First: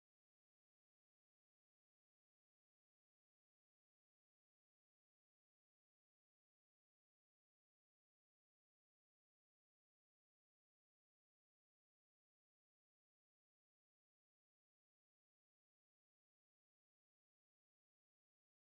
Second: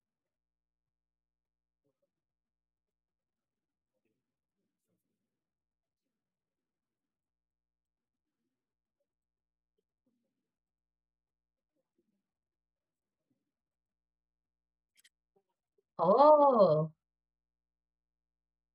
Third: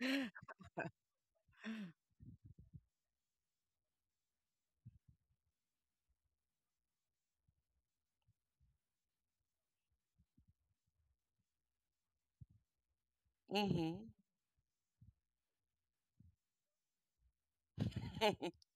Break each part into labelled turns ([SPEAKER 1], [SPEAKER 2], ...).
[SPEAKER 1] Mhm. Mhm.
[SPEAKER 2] Oh,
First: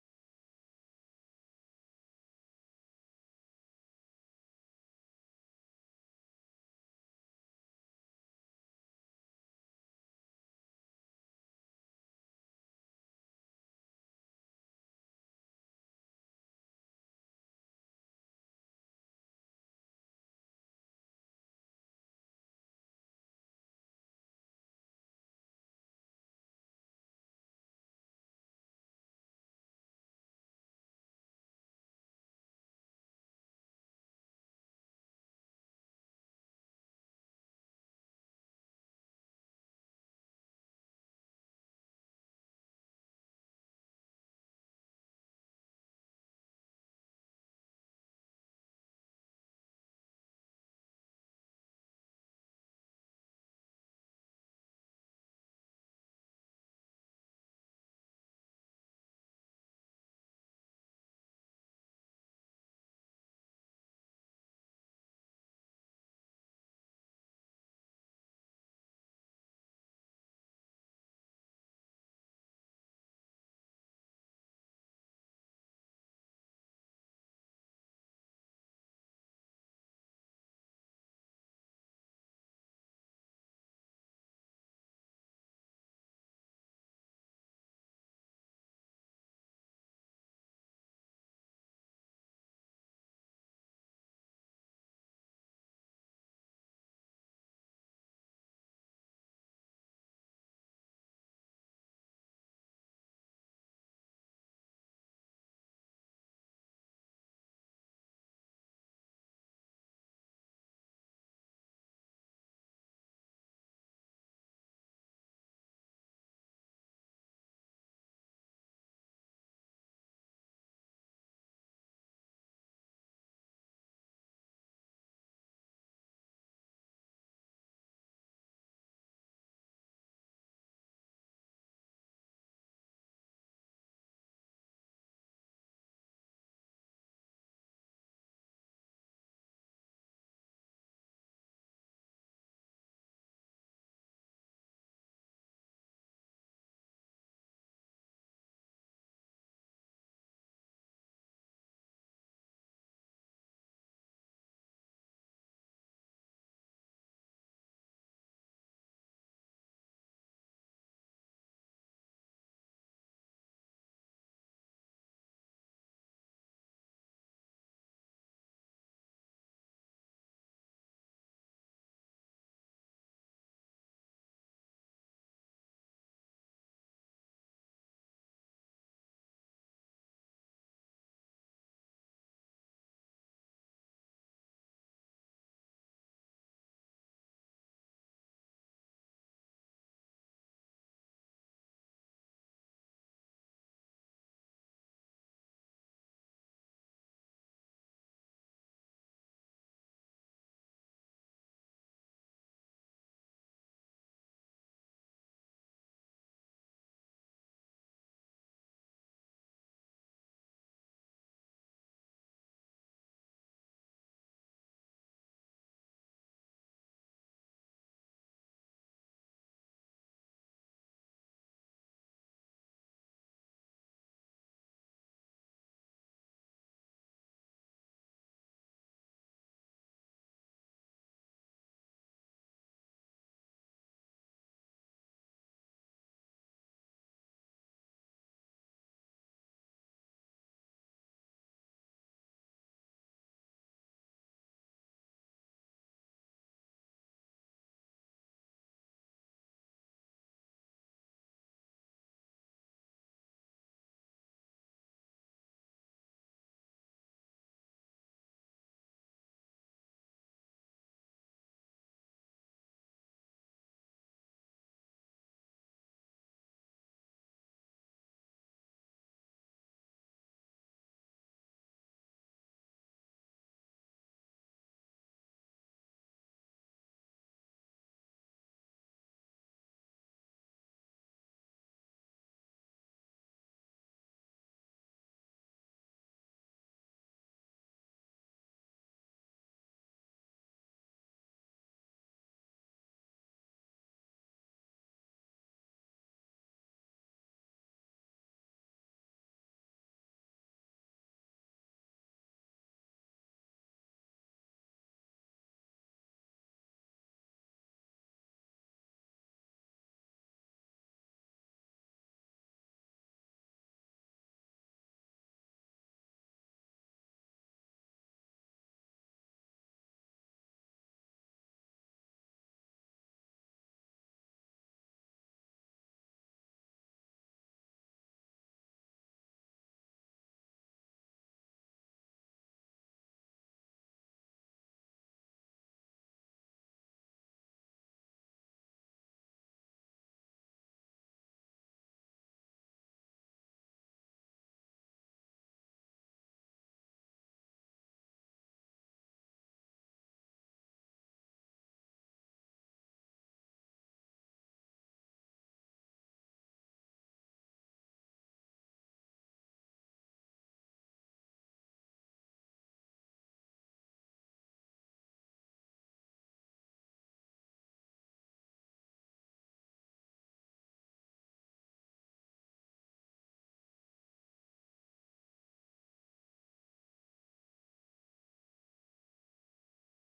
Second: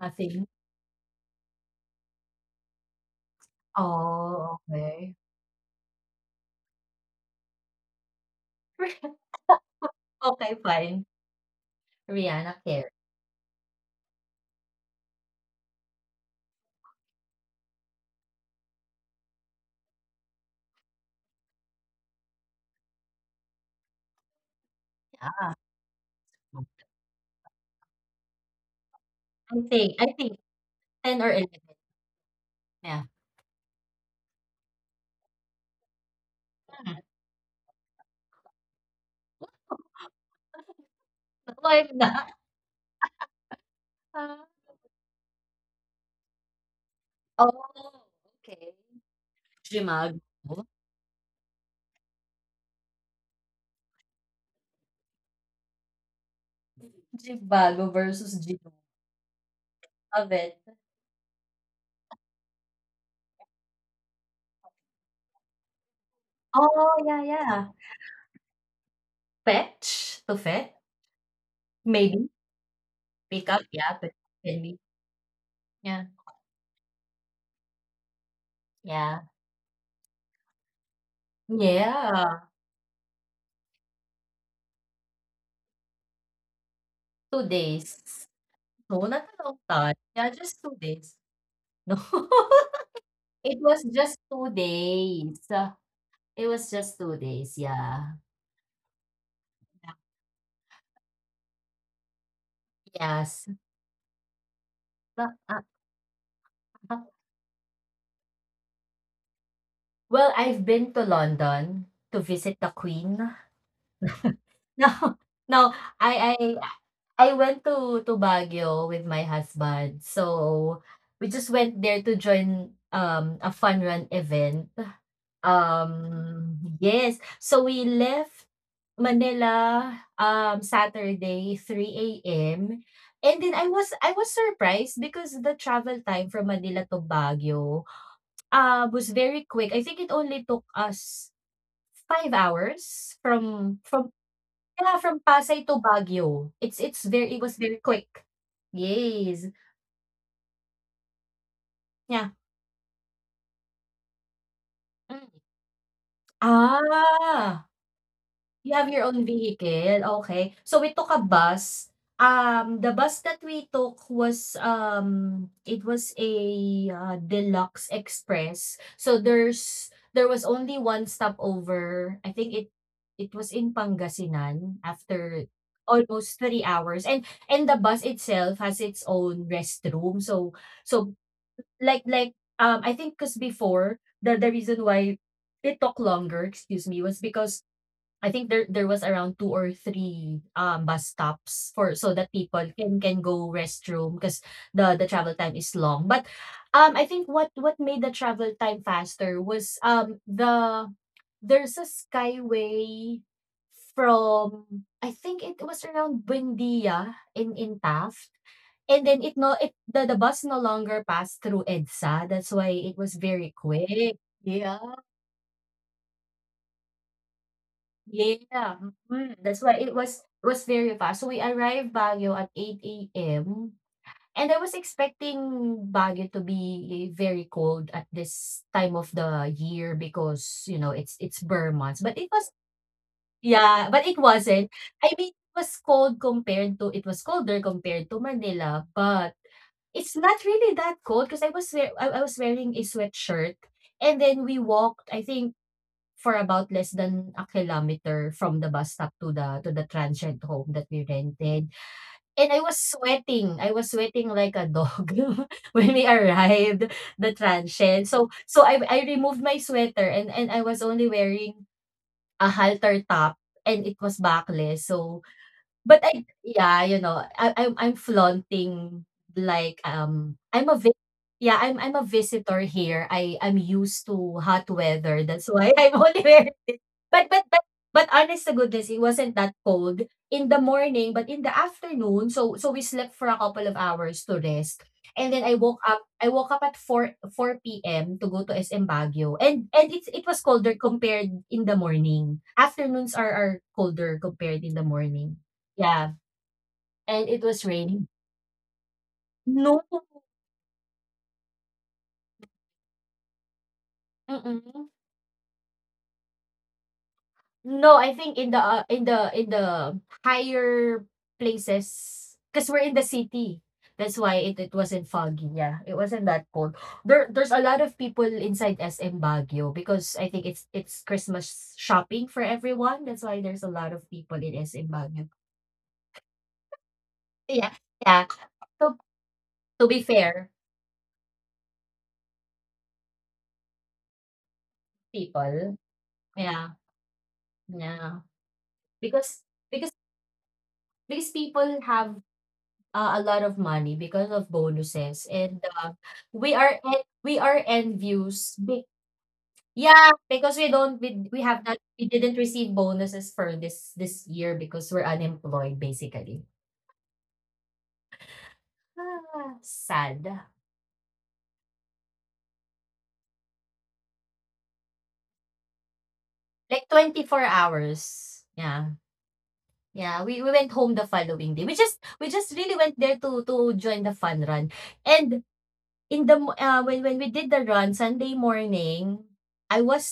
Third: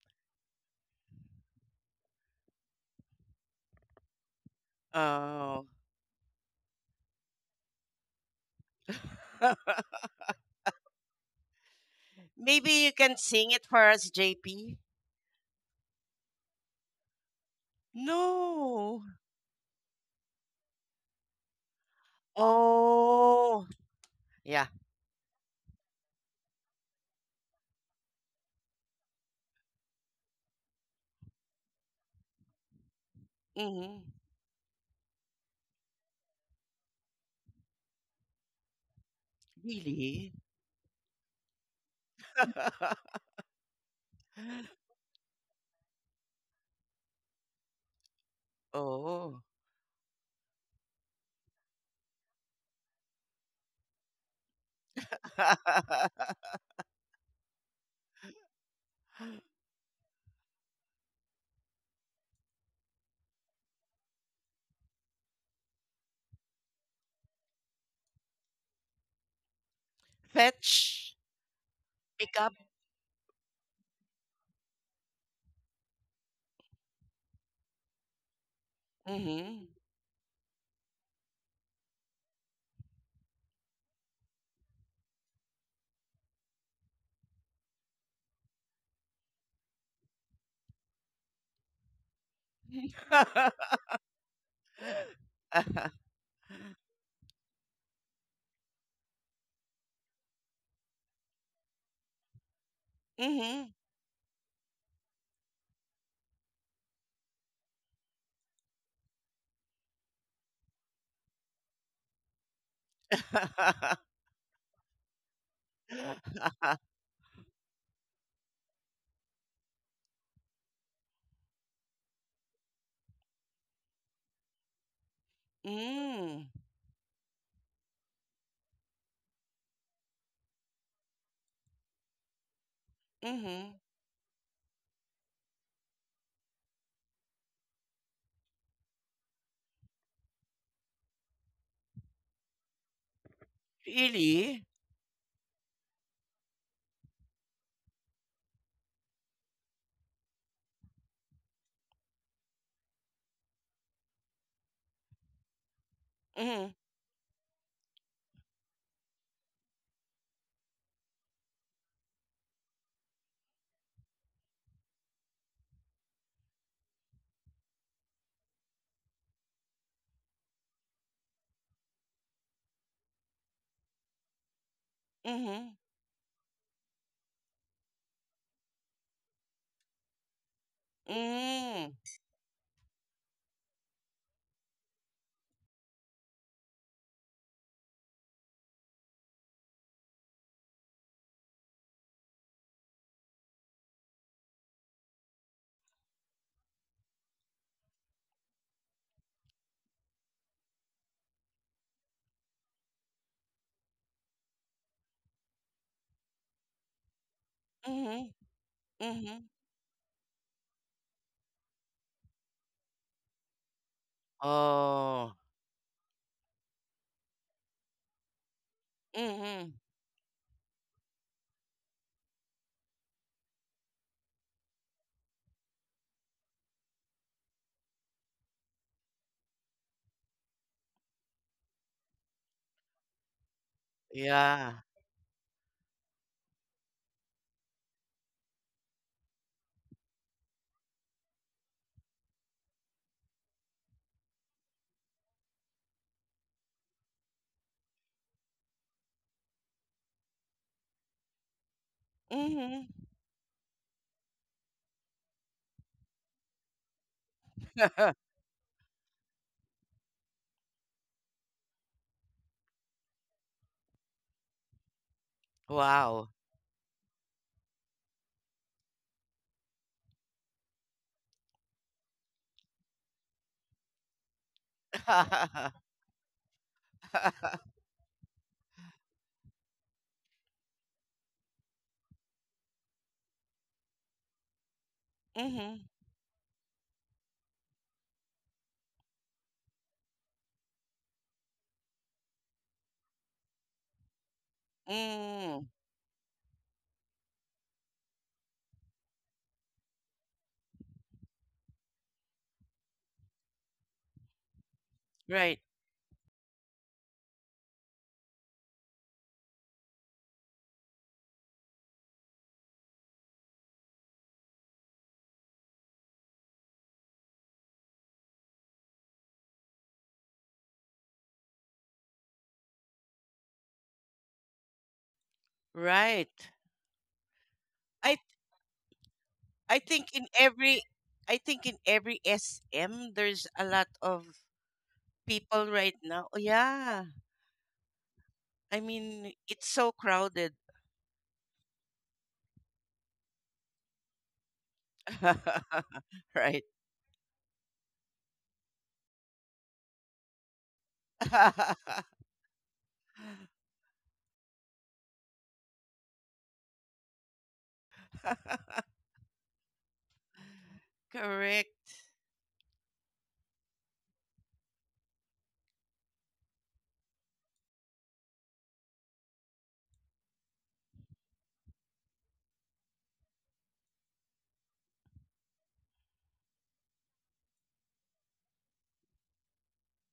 [SPEAKER 2] nothing? Oh, okay.
[SPEAKER 1] Oh.
[SPEAKER 2] Okay, fine. Rihanna
[SPEAKER 1] Maybe
[SPEAKER 2] Care,
[SPEAKER 1] you can sing it for us, JP. No. Oh. Yeah.
[SPEAKER 2] yeah. I think 10 or 11. Yeah.
[SPEAKER 1] Mhm. Really?
[SPEAKER 2] Wife na. Ah, oh, okay.
[SPEAKER 1] Oh.
[SPEAKER 2] Jimago? Jibago versus Gino. Love it. Oh, yeah, yeah. Fetch? To fetch?
[SPEAKER 1] Fetch,
[SPEAKER 2] Maybe.
[SPEAKER 1] pick up.
[SPEAKER 2] Pick up, yeah, pick up maybe. Yeah. Yeah.
[SPEAKER 1] Mhm.
[SPEAKER 2] Yeah, two days. No, not a long time. Yeah, just 2 days. No. It was just 2 days. It was just 2 days, yeah. Yes.
[SPEAKER 1] Mhm.
[SPEAKER 2] But, uh, well, I've been to London to visit the Queen. No, no, I I I went to Baguio with my husband. So, we just went there to join, a fun run event.
[SPEAKER 1] Mm.
[SPEAKER 2] Yes. So we left Manila, Saturday, 3 AM. And then I
[SPEAKER 1] Mhm.
[SPEAKER 2] was I was surprised because the travel time from Manila to Baguio, was very quick. I think it only took us 5 hours from
[SPEAKER 1] Really?
[SPEAKER 2] yeah, from Pasay to Baguio. It was very quick. Yes. Yeah. Mm.
[SPEAKER 1] Mhm.
[SPEAKER 2] Ah. You have your own vehicle, okay. So we took a bus. The bus that we took was, it was a, deluxe express. So there was only one stopover. I think it was in Pangasinan after
[SPEAKER 1] Mhm.
[SPEAKER 2] almost 3 hours and the bus itself has its own restroom. So
[SPEAKER 1] Mm.
[SPEAKER 2] like like, I think 'cause before the reason why it took longer, excuse me, was because I think there was around two or three bus stops for so that people can go restroom because the travel time is long. But, I think what made the travel time faster was, there's a skyway from, I think, it was around Buendia in Taft,
[SPEAKER 1] Mhm,
[SPEAKER 2] and then it
[SPEAKER 1] mhm.
[SPEAKER 2] no it the bus no longer passed through EDSA. That's why it was very quick, yeah.
[SPEAKER 1] Oh.
[SPEAKER 2] Yeah, mhm, that's
[SPEAKER 1] Mhm.
[SPEAKER 2] why it was very fast. So we arrived Baguio at 8 a.m., and I was expecting Baguio to be very cold at this time of the year because, it's burr months. But it was yeah, but it wasn't.
[SPEAKER 1] Yeah.
[SPEAKER 2] I mean, it was colder compared to Manila, but it's not really that cold because I was wear I was wearing a sweatshirt. And then we walked, I think, for about less than a kilometer from the bus stop to the transient home that we rented. And I was
[SPEAKER 1] Mhm.
[SPEAKER 2] sweating. I was sweating like a dog when we arrived, the transient. So so I removed my sweater and I was only wearing a halter top and it was backless. So. But I
[SPEAKER 1] Wow.
[SPEAKER 2] yeah, I'm flaunting, like, I'm a vi yeah, I'm a visitor here. I'm used to hot weather. That's why I'm only wearing this. But but but but honest to goodness, it wasn't that cold in the morning, but in the afternoon, we slept for a couple of hours to rest. And then
[SPEAKER 1] Mm. Mhm,
[SPEAKER 2] I woke up at 4 PM to go to SM Baguio. And it was colder compared in the morning. Afternoons are colder compared in the morning.
[SPEAKER 1] mm.
[SPEAKER 2] Yeah, and it was raining. No, mm-mm.
[SPEAKER 1] Right,
[SPEAKER 2] No, I think in the, higher places, because 'cause we're in the city. That's why it wasn't foggy, yeah. It wasn't that cold. There's a lot of people inside SM Baguio because I think it's Christmas shopping for everyone. That's why there's a lot of people in SM Baguio.
[SPEAKER 1] right.
[SPEAKER 2] Yeah,
[SPEAKER 1] I
[SPEAKER 2] yeah. So,
[SPEAKER 1] I
[SPEAKER 2] to be
[SPEAKER 1] think in
[SPEAKER 2] fair,
[SPEAKER 1] every. I think in every SM there's a lot of people
[SPEAKER 2] people.
[SPEAKER 1] right now. Oh,
[SPEAKER 2] Yeah,
[SPEAKER 1] yeah.
[SPEAKER 2] yeah.
[SPEAKER 1] I mean,
[SPEAKER 2] Because
[SPEAKER 1] it's
[SPEAKER 2] because
[SPEAKER 1] so crowded.
[SPEAKER 2] because people have, a lot of money because of bonuses and,
[SPEAKER 1] Right.
[SPEAKER 2] we are envious, be yeah, because we don't, we have not, we didn't receive bonuses for this year because we're unemployed basically. Ah, sad.
[SPEAKER 1] Correct.
[SPEAKER 2] Like 24 hours, yeah. Yeah, we went home the following day. We just really went there to join the fun run and In the mo ah, when we did the run Sunday morning, I was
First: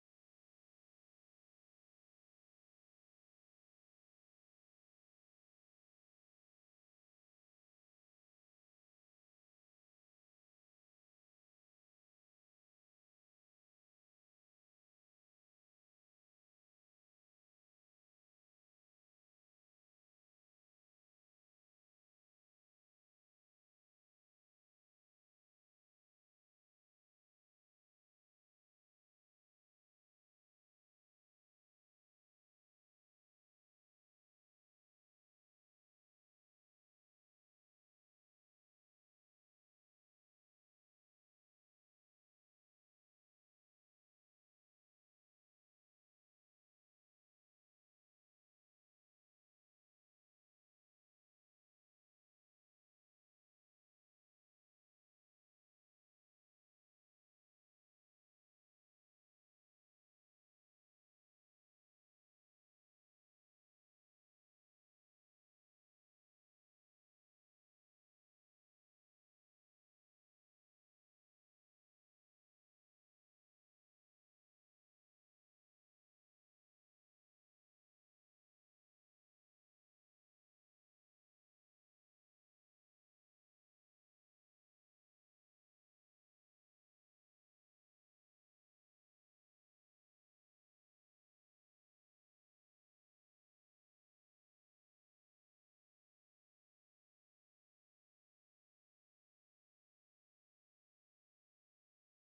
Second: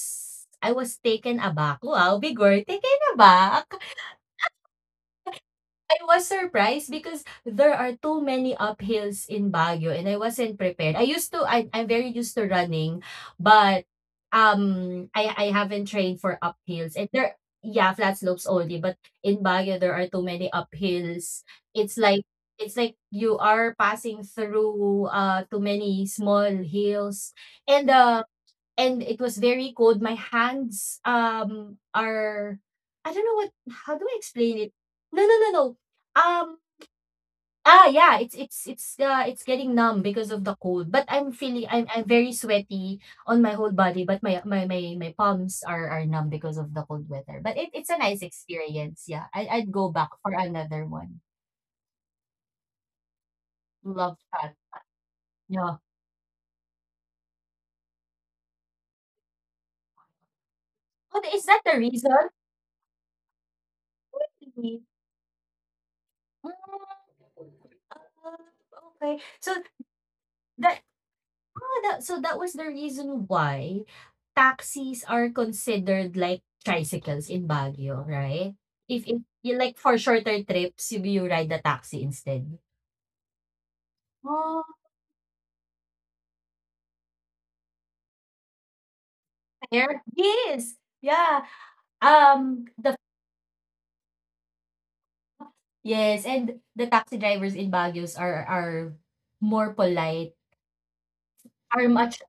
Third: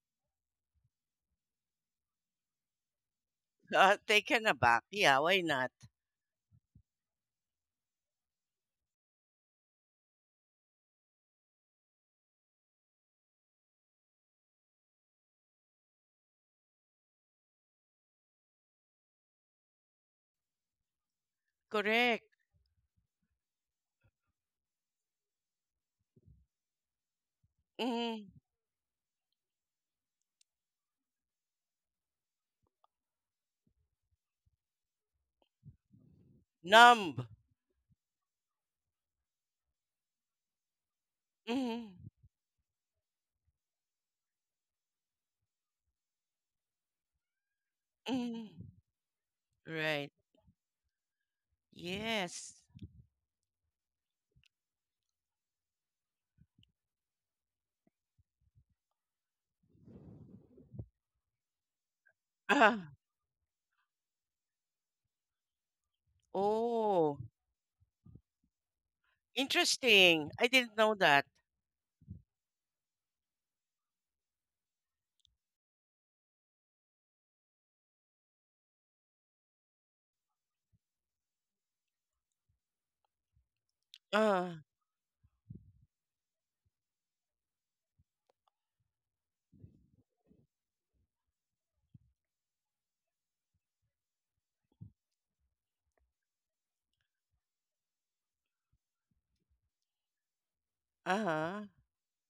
[SPEAKER 2] I was taken aback. Wow, bigor, taken aback.
[SPEAKER 1] Taken aback. Yeah, why not?
[SPEAKER 2] I was surprised because there are too many uphills in Baguio and I wasn't prepared. I'm very used to running, but I haven't trained for uphills. And there yeah, flat slopes only, but in Baguio there are too many uphills. It's like
[SPEAKER 1] Correct.
[SPEAKER 2] it's like you are passing through too many small hills. And the
[SPEAKER 1] Mhm.
[SPEAKER 2] and it was very cold. My hands, are, I don't know what. How do I explain it? No, no, no, no. Um
[SPEAKER 1] Numb.
[SPEAKER 2] yeah, it's getting numb because of the cold. But I'm feeling
[SPEAKER 1] Mhm.
[SPEAKER 2] I'm very sweaty on my whole body, but my palms are numb because of the cold weather. But it's a nice
[SPEAKER 1] Mhm.
[SPEAKER 2] experience. Yeah. I'd go
[SPEAKER 1] Right.
[SPEAKER 2] back for another one.
[SPEAKER 1] Yes.
[SPEAKER 2] Love that. Yeah. Oh, is that the reason?
[SPEAKER 1] Uh,
[SPEAKER 2] Really? Mm,
[SPEAKER 1] oh,
[SPEAKER 2] okay. So
[SPEAKER 1] interesting. I
[SPEAKER 2] the
[SPEAKER 1] didn't know that.
[SPEAKER 2] Oh, that was the reason why taxis are considered like tricycles in Baguio, right? If you, like, for shorter trips, you ride the taxi instead.
[SPEAKER 1] Uh,
[SPEAKER 2] Oh, fair. Yes. Yeah. The yes, and the taxi drivers in Baguio are more polite,
[SPEAKER 1] uh-huh.
[SPEAKER 2] are much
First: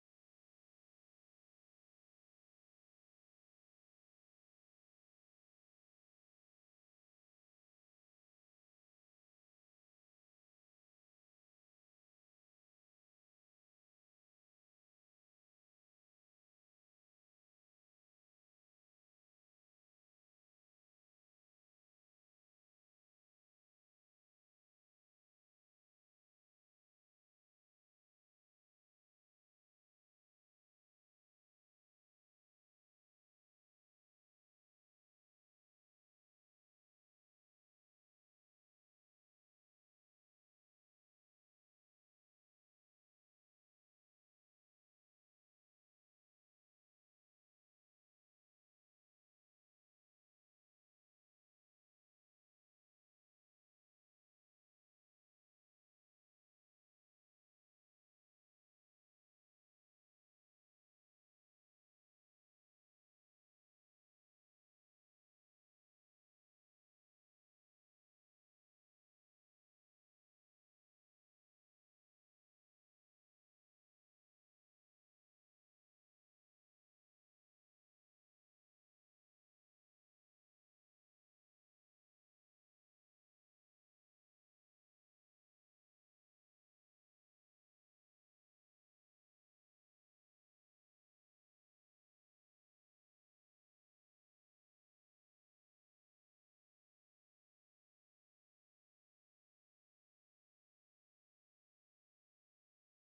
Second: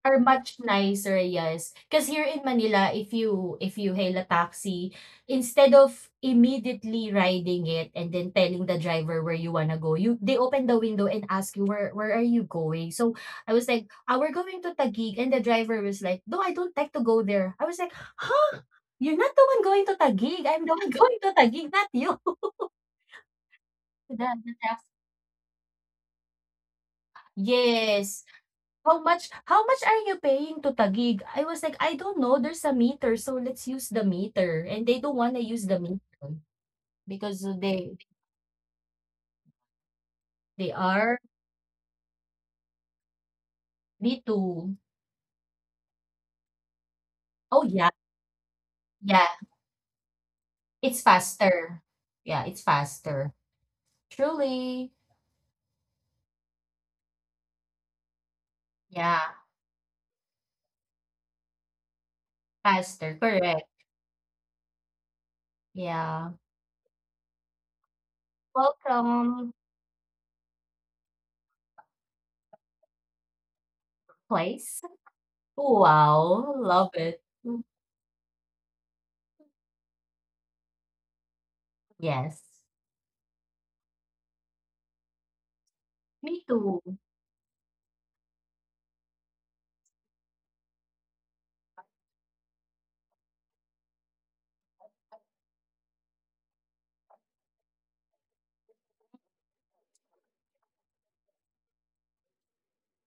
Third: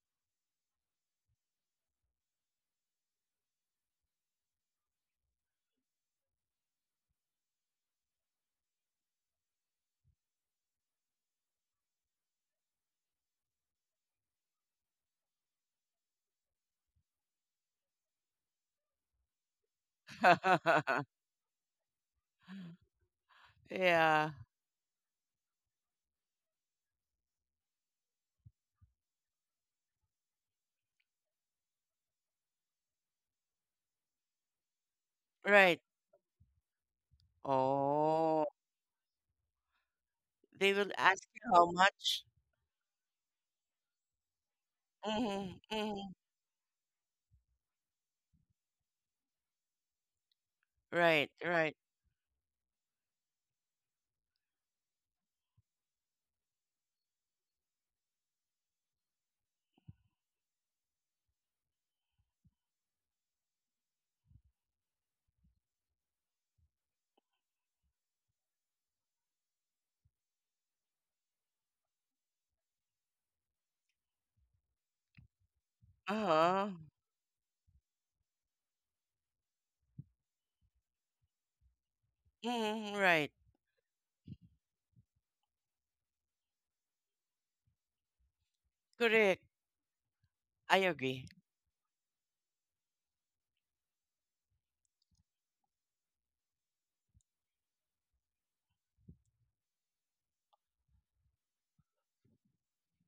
[SPEAKER 2] Are much nicer, yes. 'Cause here in Manila, if you hail a taxi, instead of immediately riding it and then telling the driver where you wanna go, you they open the window and ask you, "Where are you going?" So I was like, "Ah, we're going to Taguig," and the driver was like, "No, I don't like to go there." I was like, "Huh? You're not the one going to Taguig. I'm the one going to Taguig, not you."
[SPEAKER 1] Yeah.
[SPEAKER 2] The tax yes. How much are you paying to tagig? I was like, "I don't know, there's a meter, so let's use the meter," and they don't wanna use
[SPEAKER 1] Right.
[SPEAKER 2] the meter because they
[SPEAKER 1] Oh, they
[SPEAKER 2] they
[SPEAKER 1] will
[SPEAKER 2] are
[SPEAKER 1] ask you how much.
[SPEAKER 2] B2.
[SPEAKER 1] Mm-hmm, mm-hmm.
[SPEAKER 2] Oh, yeah, yeah, it's
[SPEAKER 1] Right, right.
[SPEAKER 2] faster. Yeah, it's faster. Truly. Yeah, faster, correct. Yeah. Welcome, place. Wow,
[SPEAKER 1] Uh-huh.
[SPEAKER 2] love it. Mm, yes.
[SPEAKER 1] Mm-hmm, right.
[SPEAKER 2] Me too.
[SPEAKER 1] Correct. I agree.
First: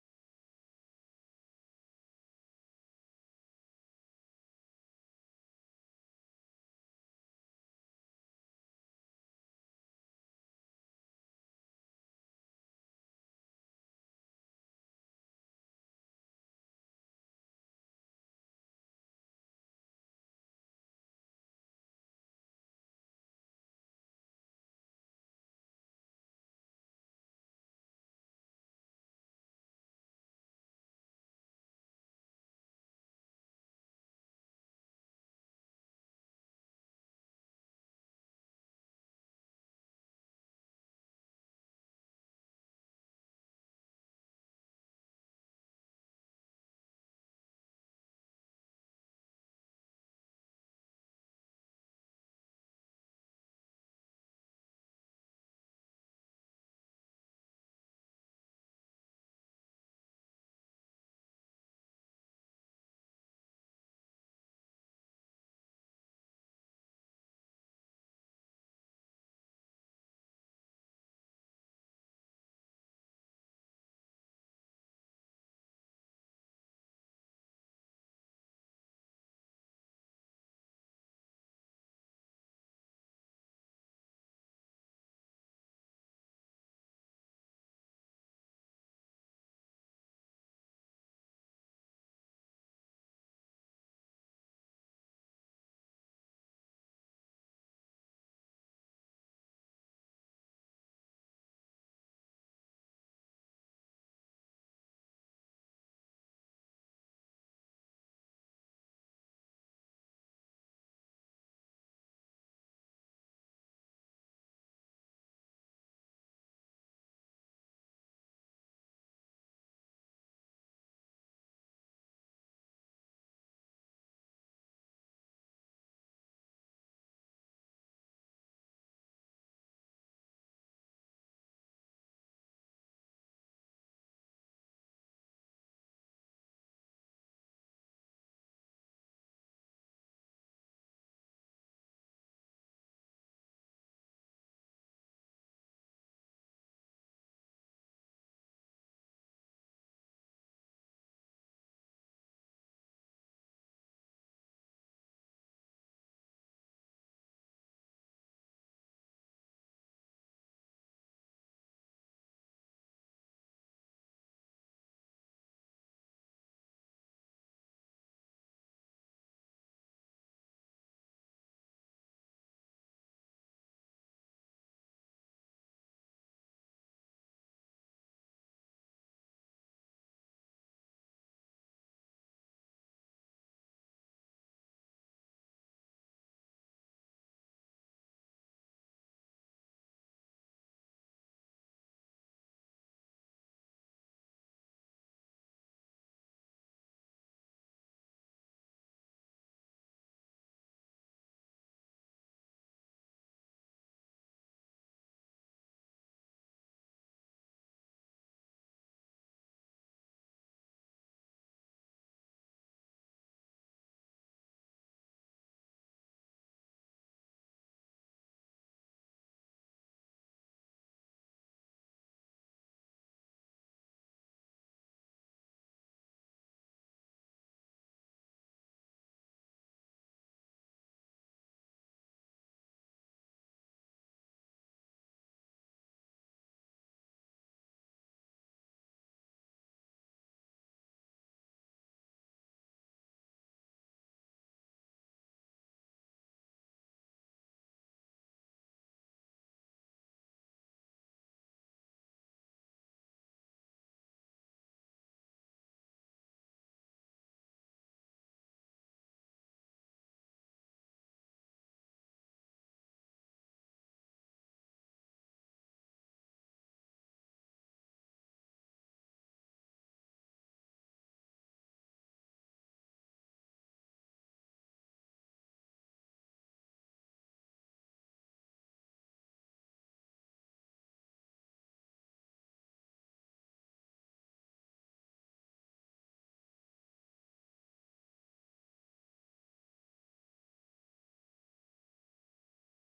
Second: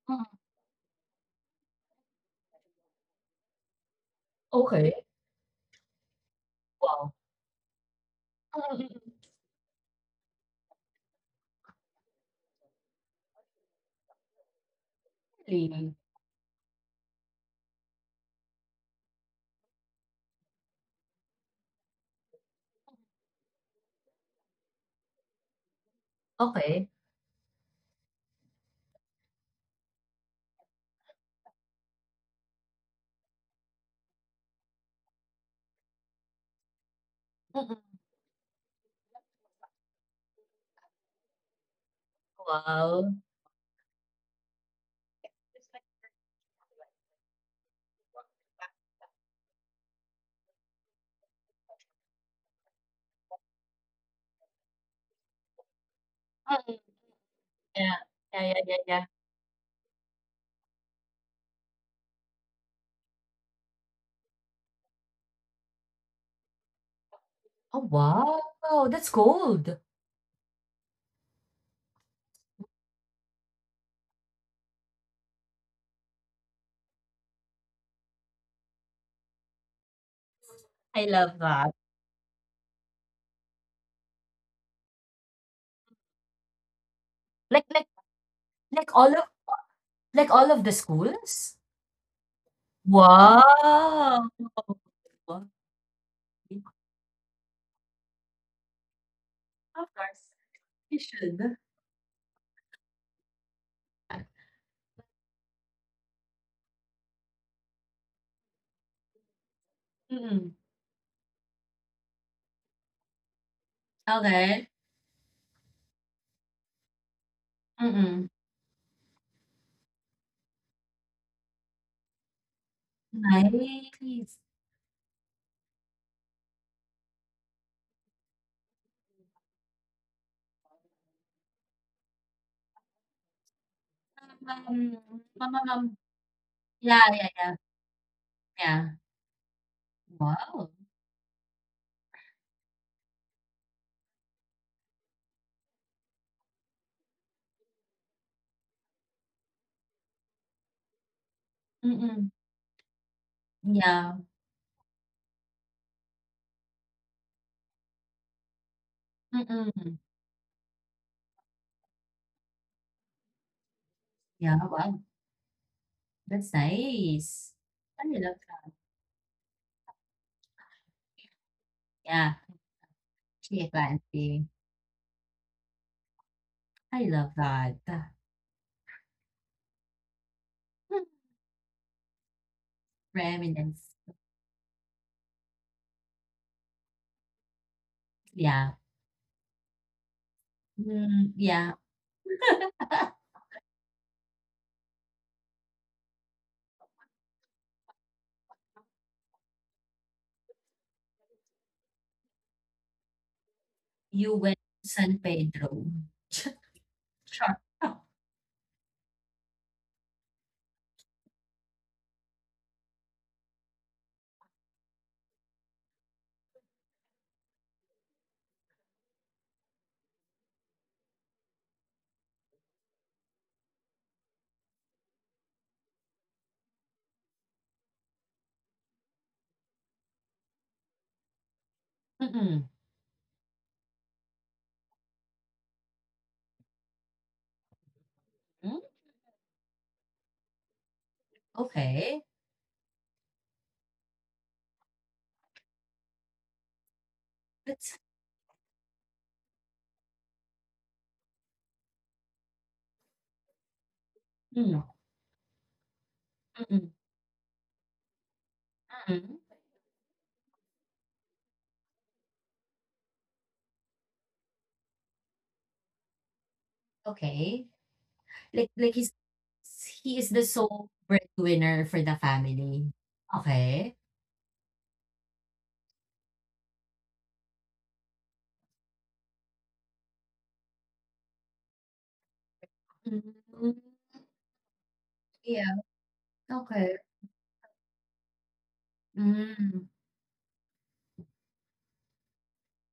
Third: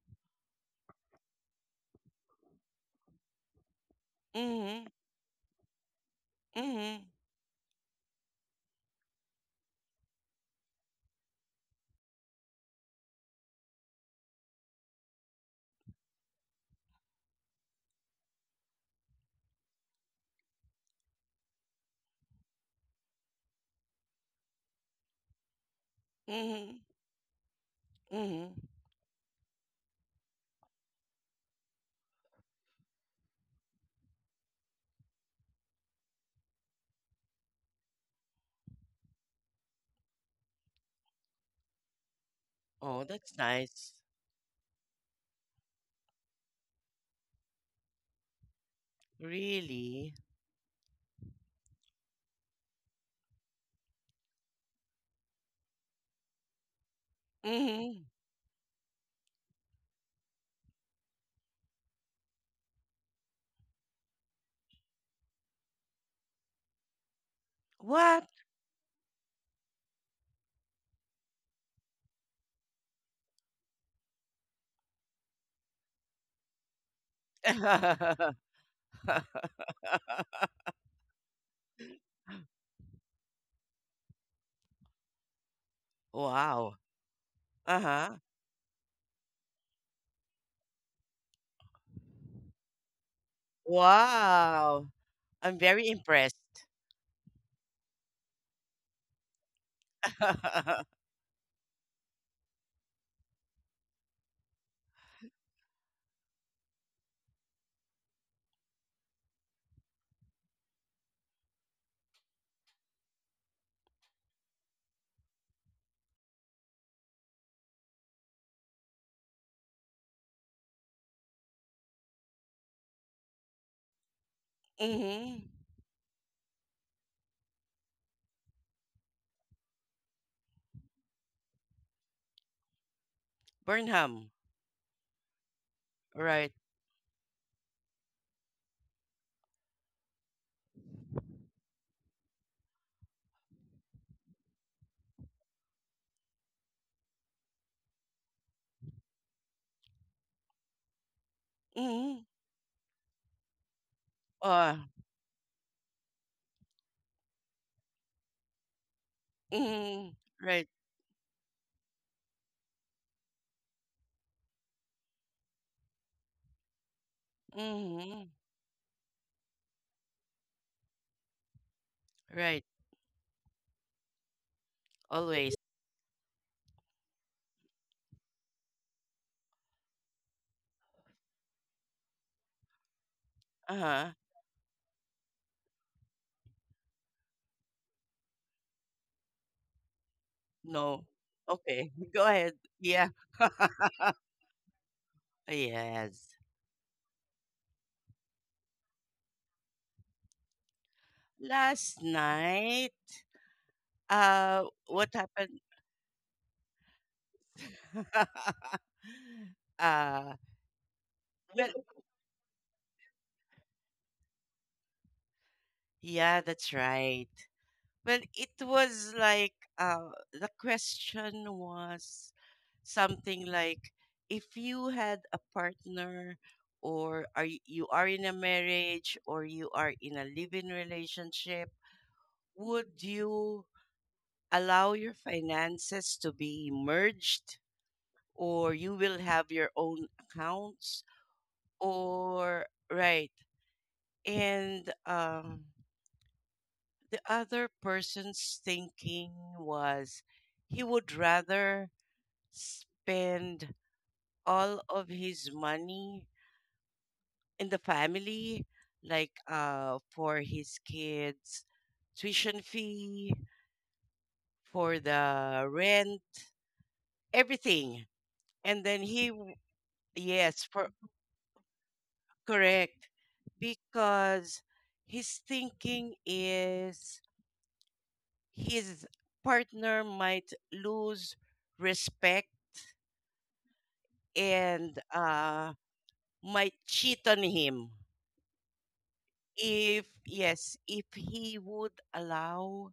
[SPEAKER 2] Mm,
[SPEAKER 1] Mm-hmm,
[SPEAKER 2] okey.
[SPEAKER 1] mm-hmm,
[SPEAKER 2] Wow. Mm, mm, mm, really?
[SPEAKER 1] mm-hmm,
[SPEAKER 2] Okay.
[SPEAKER 1] mm-hmm. Oh,
[SPEAKER 2] Wow.
[SPEAKER 1] that's nice. Really?
[SPEAKER 2] Mm, yeah.
[SPEAKER 1] Mhm.
[SPEAKER 2] Yeah, yeah, yeah, yeah. Oh,
[SPEAKER 1] What?
[SPEAKER 2] wow. That's gold. I love that.
[SPEAKER 1] Wow.
[SPEAKER 2] Like like
[SPEAKER 1] Uh-huh.
[SPEAKER 2] like all of, all of the schools? Wow.
[SPEAKER 1] Wow.
[SPEAKER 2] Wow.
[SPEAKER 1] I'm very impressed.
[SPEAKER 2] Of course. You should. Mm-mm. Okay. Mm-mm. Nice.
[SPEAKER 1] Mhm. Burnham.
[SPEAKER 2] Um, um, um, um,
[SPEAKER 1] Right.
[SPEAKER 2] yeah, yeah, yeah, yeah. Wow.
[SPEAKER 1] Mhm.
[SPEAKER 2] Mm-mm. Yeah.
[SPEAKER 1] Uh,
[SPEAKER 2] Mm-mm.
[SPEAKER 1] mhm. Right.
[SPEAKER 2] Yeah, wow. That's nice. I love
[SPEAKER 1] Mhm.
[SPEAKER 2] that. Yeah,
[SPEAKER 1] Right.
[SPEAKER 2] actually planting.
[SPEAKER 1] Always.
[SPEAKER 2] I love that. Hmm, Reminisce.
[SPEAKER 1] Uh-huh.
[SPEAKER 2] Yeah.
[SPEAKER 1] No.
[SPEAKER 2] Mm, yeah.
[SPEAKER 1] Okay. Go ahead. Yeah. Yes. Last night,
[SPEAKER 2] You went to
[SPEAKER 1] what
[SPEAKER 2] San
[SPEAKER 1] happened?
[SPEAKER 2] Pedro. Sure.
[SPEAKER 1] uh, well, yeah, that's right. Well, it was like the question was something like, if you had a partner, or are you are in a marriage, or you are in a live-in relationship,
[SPEAKER 2] Mm-mm.
[SPEAKER 1] would you allow your finances to be merged, or
[SPEAKER 2] Mm,
[SPEAKER 1] you will have your own accounts,
[SPEAKER 2] okay.
[SPEAKER 1] or right, and the other
[SPEAKER 2] That's
[SPEAKER 1] person's thinking was he would rather spend all
[SPEAKER 2] mm,
[SPEAKER 1] of his money
[SPEAKER 2] mm,
[SPEAKER 1] in the family, like
[SPEAKER 2] mm,
[SPEAKER 1] for his kids' tuition fee, for the rent,
[SPEAKER 2] okay.
[SPEAKER 1] everything.
[SPEAKER 2] Like
[SPEAKER 1] And
[SPEAKER 2] like
[SPEAKER 1] then
[SPEAKER 2] he's he is the
[SPEAKER 1] yes,
[SPEAKER 2] sole
[SPEAKER 1] for
[SPEAKER 2] breadwinner for the family.
[SPEAKER 1] correct,
[SPEAKER 2] Okay.
[SPEAKER 1] because his thinking is his partner might lose respect,
[SPEAKER 2] Mm,
[SPEAKER 1] and
[SPEAKER 2] yeah.
[SPEAKER 1] might
[SPEAKER 2] Okay.
[SPEAKER 1] cheat on him.
[SPEAKER 2] Mm.
[SPEAKER 1] If yes, if he would allow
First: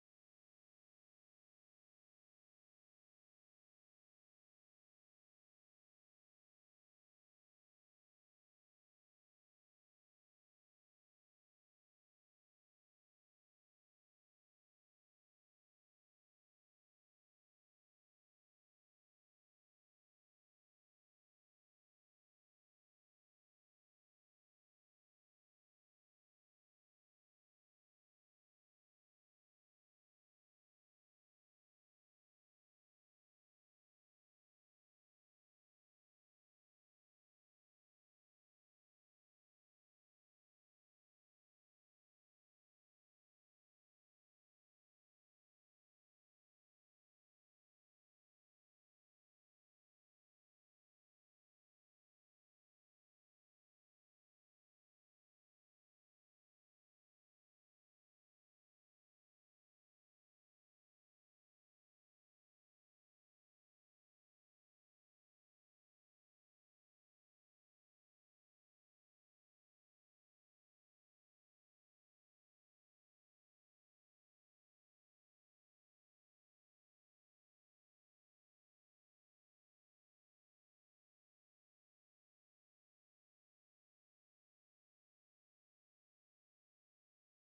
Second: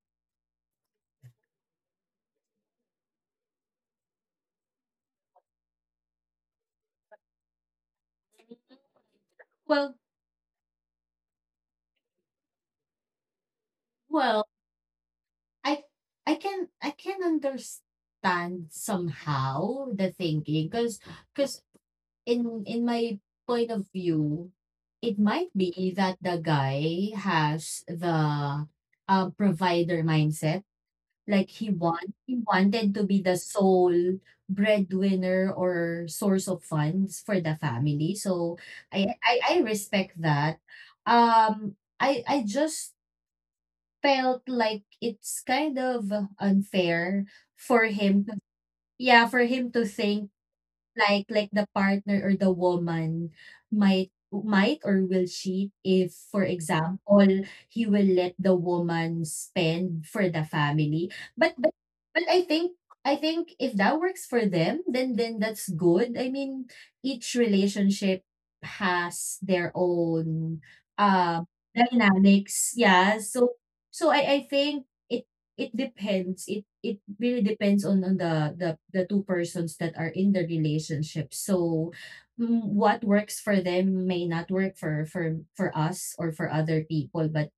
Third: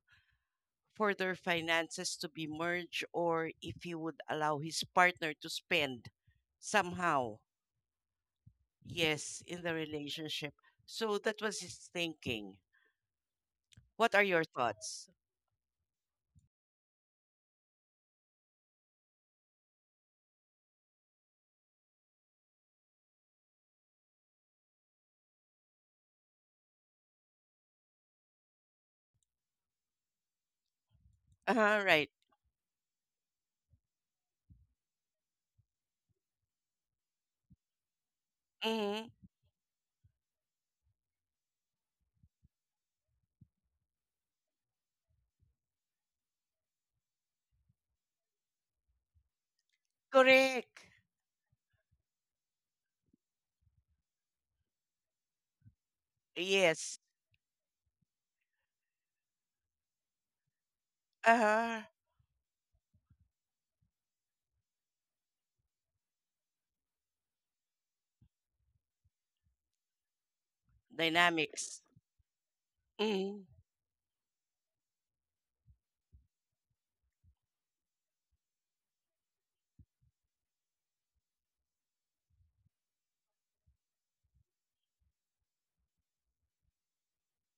[SPEAKER 1] for their finances to be merged, or if he would allow his partner to spend somehow, yes, in the
[SPEAKER 2] Well,
[SPEAKER 1] relationship. So that was his thinking. What are your
[SPEAKER 2] well.
[SPEAKER 1] thoughts?
[SPEAKER 2] I I can understand somehow the thinking, because because in my point of view, it might be that the guy has the, provider mindset. Like he
[SPEAKER 1] Uh-huh, right.
[SPEAKER 2] want he wanted to be the sole breadwinner or source of funds for the family. So I
[SPEAKER 1] Mm-hmm.
[SPEAKER 2] I, I respect that. I just felt like it's kind of unfair for him to yeah, for him to think,
[SPEAKER 1] Correct.
[SPEAKER 2] like the partner or the woman might or will cheat if, for
[SPEAKER 1] Yes.
[SPEAKER 2] example, he will let the woman spend for the family, but but
[SPEAKER 1] Uh-huh.
[SPEAKER 2] but I think if that works for them, then that's good. I mean, each relationship has their own, uh
[SPEAKER 1] Dynamics.
[SPEAKER 2] dynamics, yeah.
[SPEAKER 1] Mm-hmm.
[SPEAKER 2] So I think it depends. It really depends on the two persons that are in the relationship. So, what works for them may not work for us or for other people, but,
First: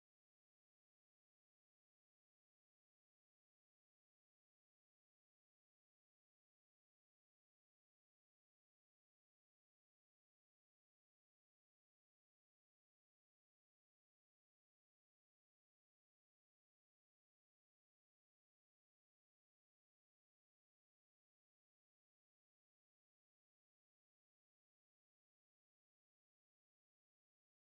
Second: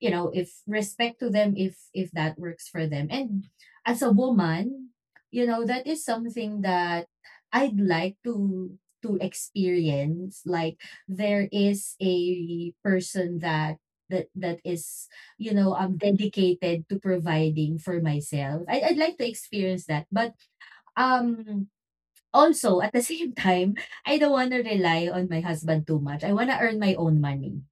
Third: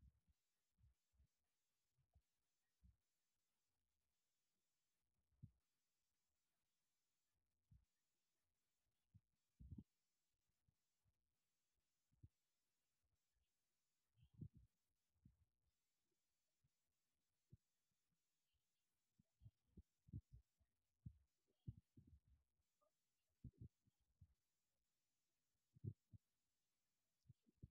[SPEAKER 2] if respect to them, if that works for them, and, as a woman, that is something that I'd like to experience, like there is a person that is, I'm dedicated to providing for myself. I'd like to experience that, but um also, at the same time, I don't want to rely on my husband too much. I want to earn my own money.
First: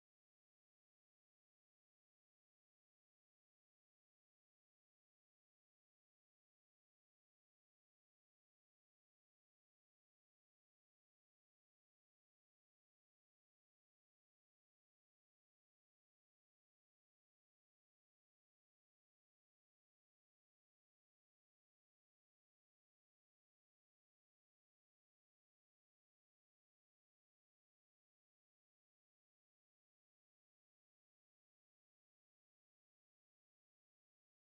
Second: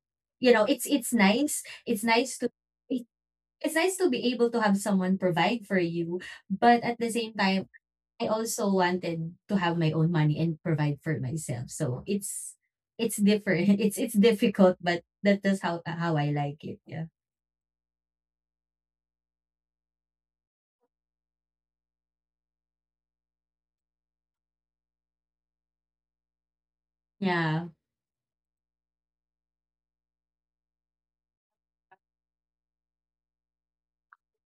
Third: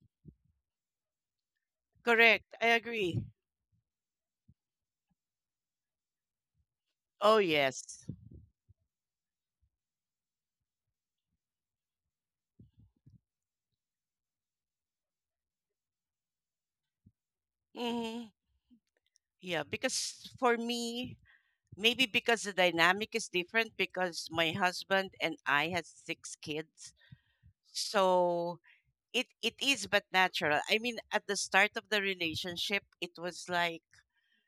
[SPEAKER 2] You know, it's nice,
[SPEAKER 1] Correct, I agree.
[SPEAKER 2] it's nice to be able to have someone provide for you, but, at the same
[SPEAKER 1] Oh,
[SPEAKER 2] time,
[SPEAKER 1] yes.
[SPEAKER 2] I also wanted to have my own money and provide for myself. So it's different. It's difficult, but that is how I like it. Yeah.
[SPEAKER 1] Mm-hmm. Yeah, because for me, maybe because the dynamic is different, because my husband and I has six kids.
[SPEAKER 2] Yeah.
[SPEAKER 1] So it is but natural. I mean, at the start of the relationship, it was like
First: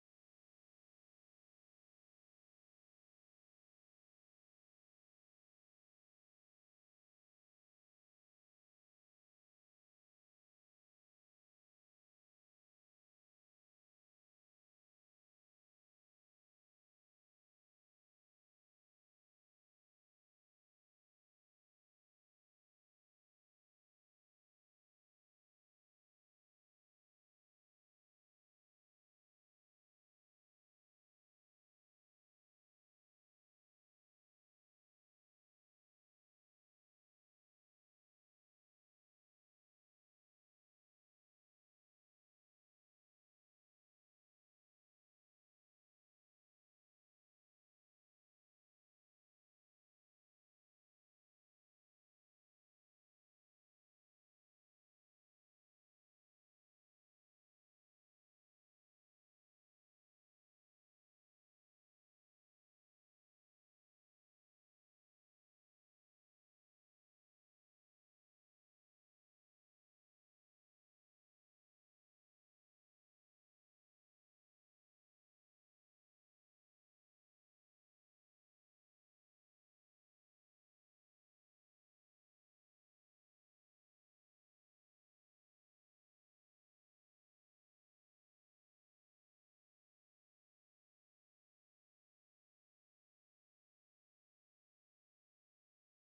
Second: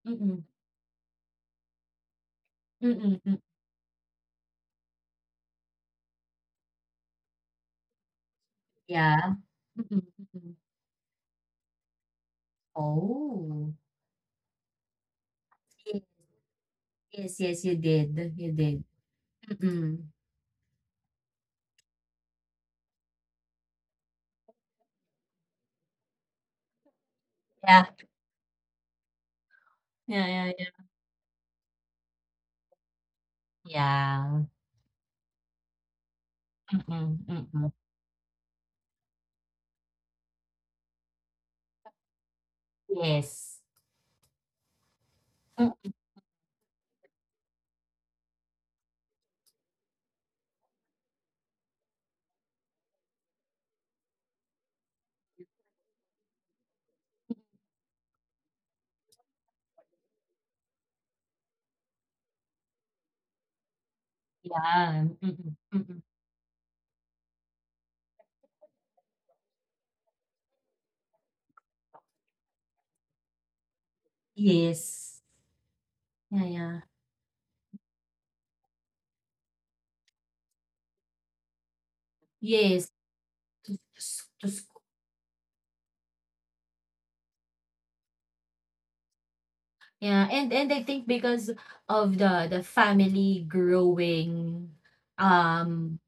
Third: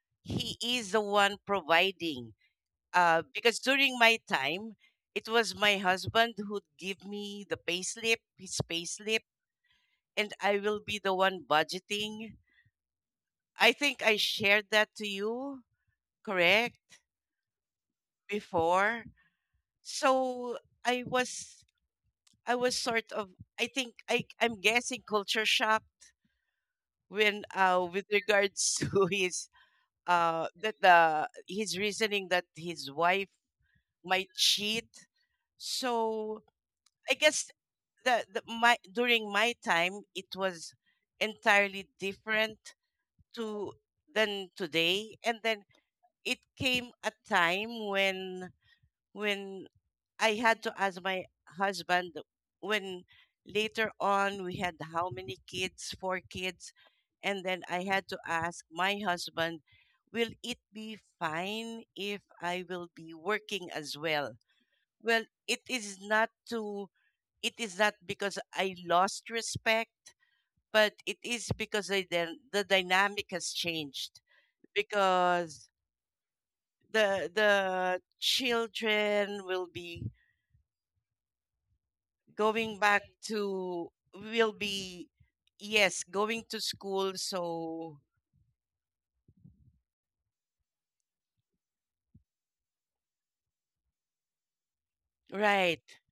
[SPEAKER 2] Mm-mm.
[SPEAKER 1] he is the one providing.
[SPEAKER 2] Mm-mm. Mm,
[SPEAKER 1] Because during my time, it was my husband who'd give me the payslip, his payslip,
[SPEAKER 2] yeah. Mm-mm.
[SPEAKER 1] and
[SPEAKER 2] Mm-mm.
[SPEAKER 1] I will be the one budgeting. I
[SPEAKER 2] Oh.
[SPEAKER 1] think I shared that to you,
[SPEAKER 2] Yes,
[SPEAKER 1] correct?
[SPEAKER 2] yes, yes, you did. You did.
[SPEAKER 1] Before
[SPEAKER 2] Mm-mm.
[SPEAKER 1] so I was I was sort of, I think I'm guessing culture shocked when
[SPEAKER 2] Yeah.
[SPEAKER 1] with regards to his
[SPEAKER 2] Yeah, yeah,
[SPEAKER 1] that
[SPEAKER 2] yeah.
[SPEAKER 1] the his reasoning that his wife might
[SPEAKER 2] Yeah.
[SPEAKER 1] cheat. So I
[SPEAKER 2] Mm-mm.
[SPEAKER 1] guess
[SPEAKER 2] Mm-mm.
[SPEAKER 1] the my during my time it was entirely different
[SPEAKER 2] Yes.
[SPEAKER 1] to than today, and then
[SPEAKER 2] Mm,
[SPEAKER 1] it came a time when when I had to ask my husband, when later on we had how many kids, four kids, and then I had to ask my husband, will it be fine if I will be working as well?
[SPEAKER 2] yeah.
[SPEAKER 1] Well,
[SPEAKER 2] Mm-mm.
[SPEAKER 1] it is
[SPEAKER 2] Mm-mm.
[SPEAKER 1] not to, it is not because I lost respect, but it is because the dynamic has changed
[SPEAKER 2] Yes.
[SPEAKER 1] because
[SPEAKER 2] Yeah, yeah.
[SPEAKER 1] the children will be going
[SPEAKER 2] Yes.
[SPEAKER 1] back
[SPEAKER 2] To
[SPEAKER 1] to
[SPEAKER 2] s to
[SPEAKER 1] will
[SPEAKER 2] sc
[SPEAKER 1] be yes going to school, so
[SPEAKER 2] Yeah, and I think because of the family growing,
[SPEAKER 1] right.
[SPEAKER 2] um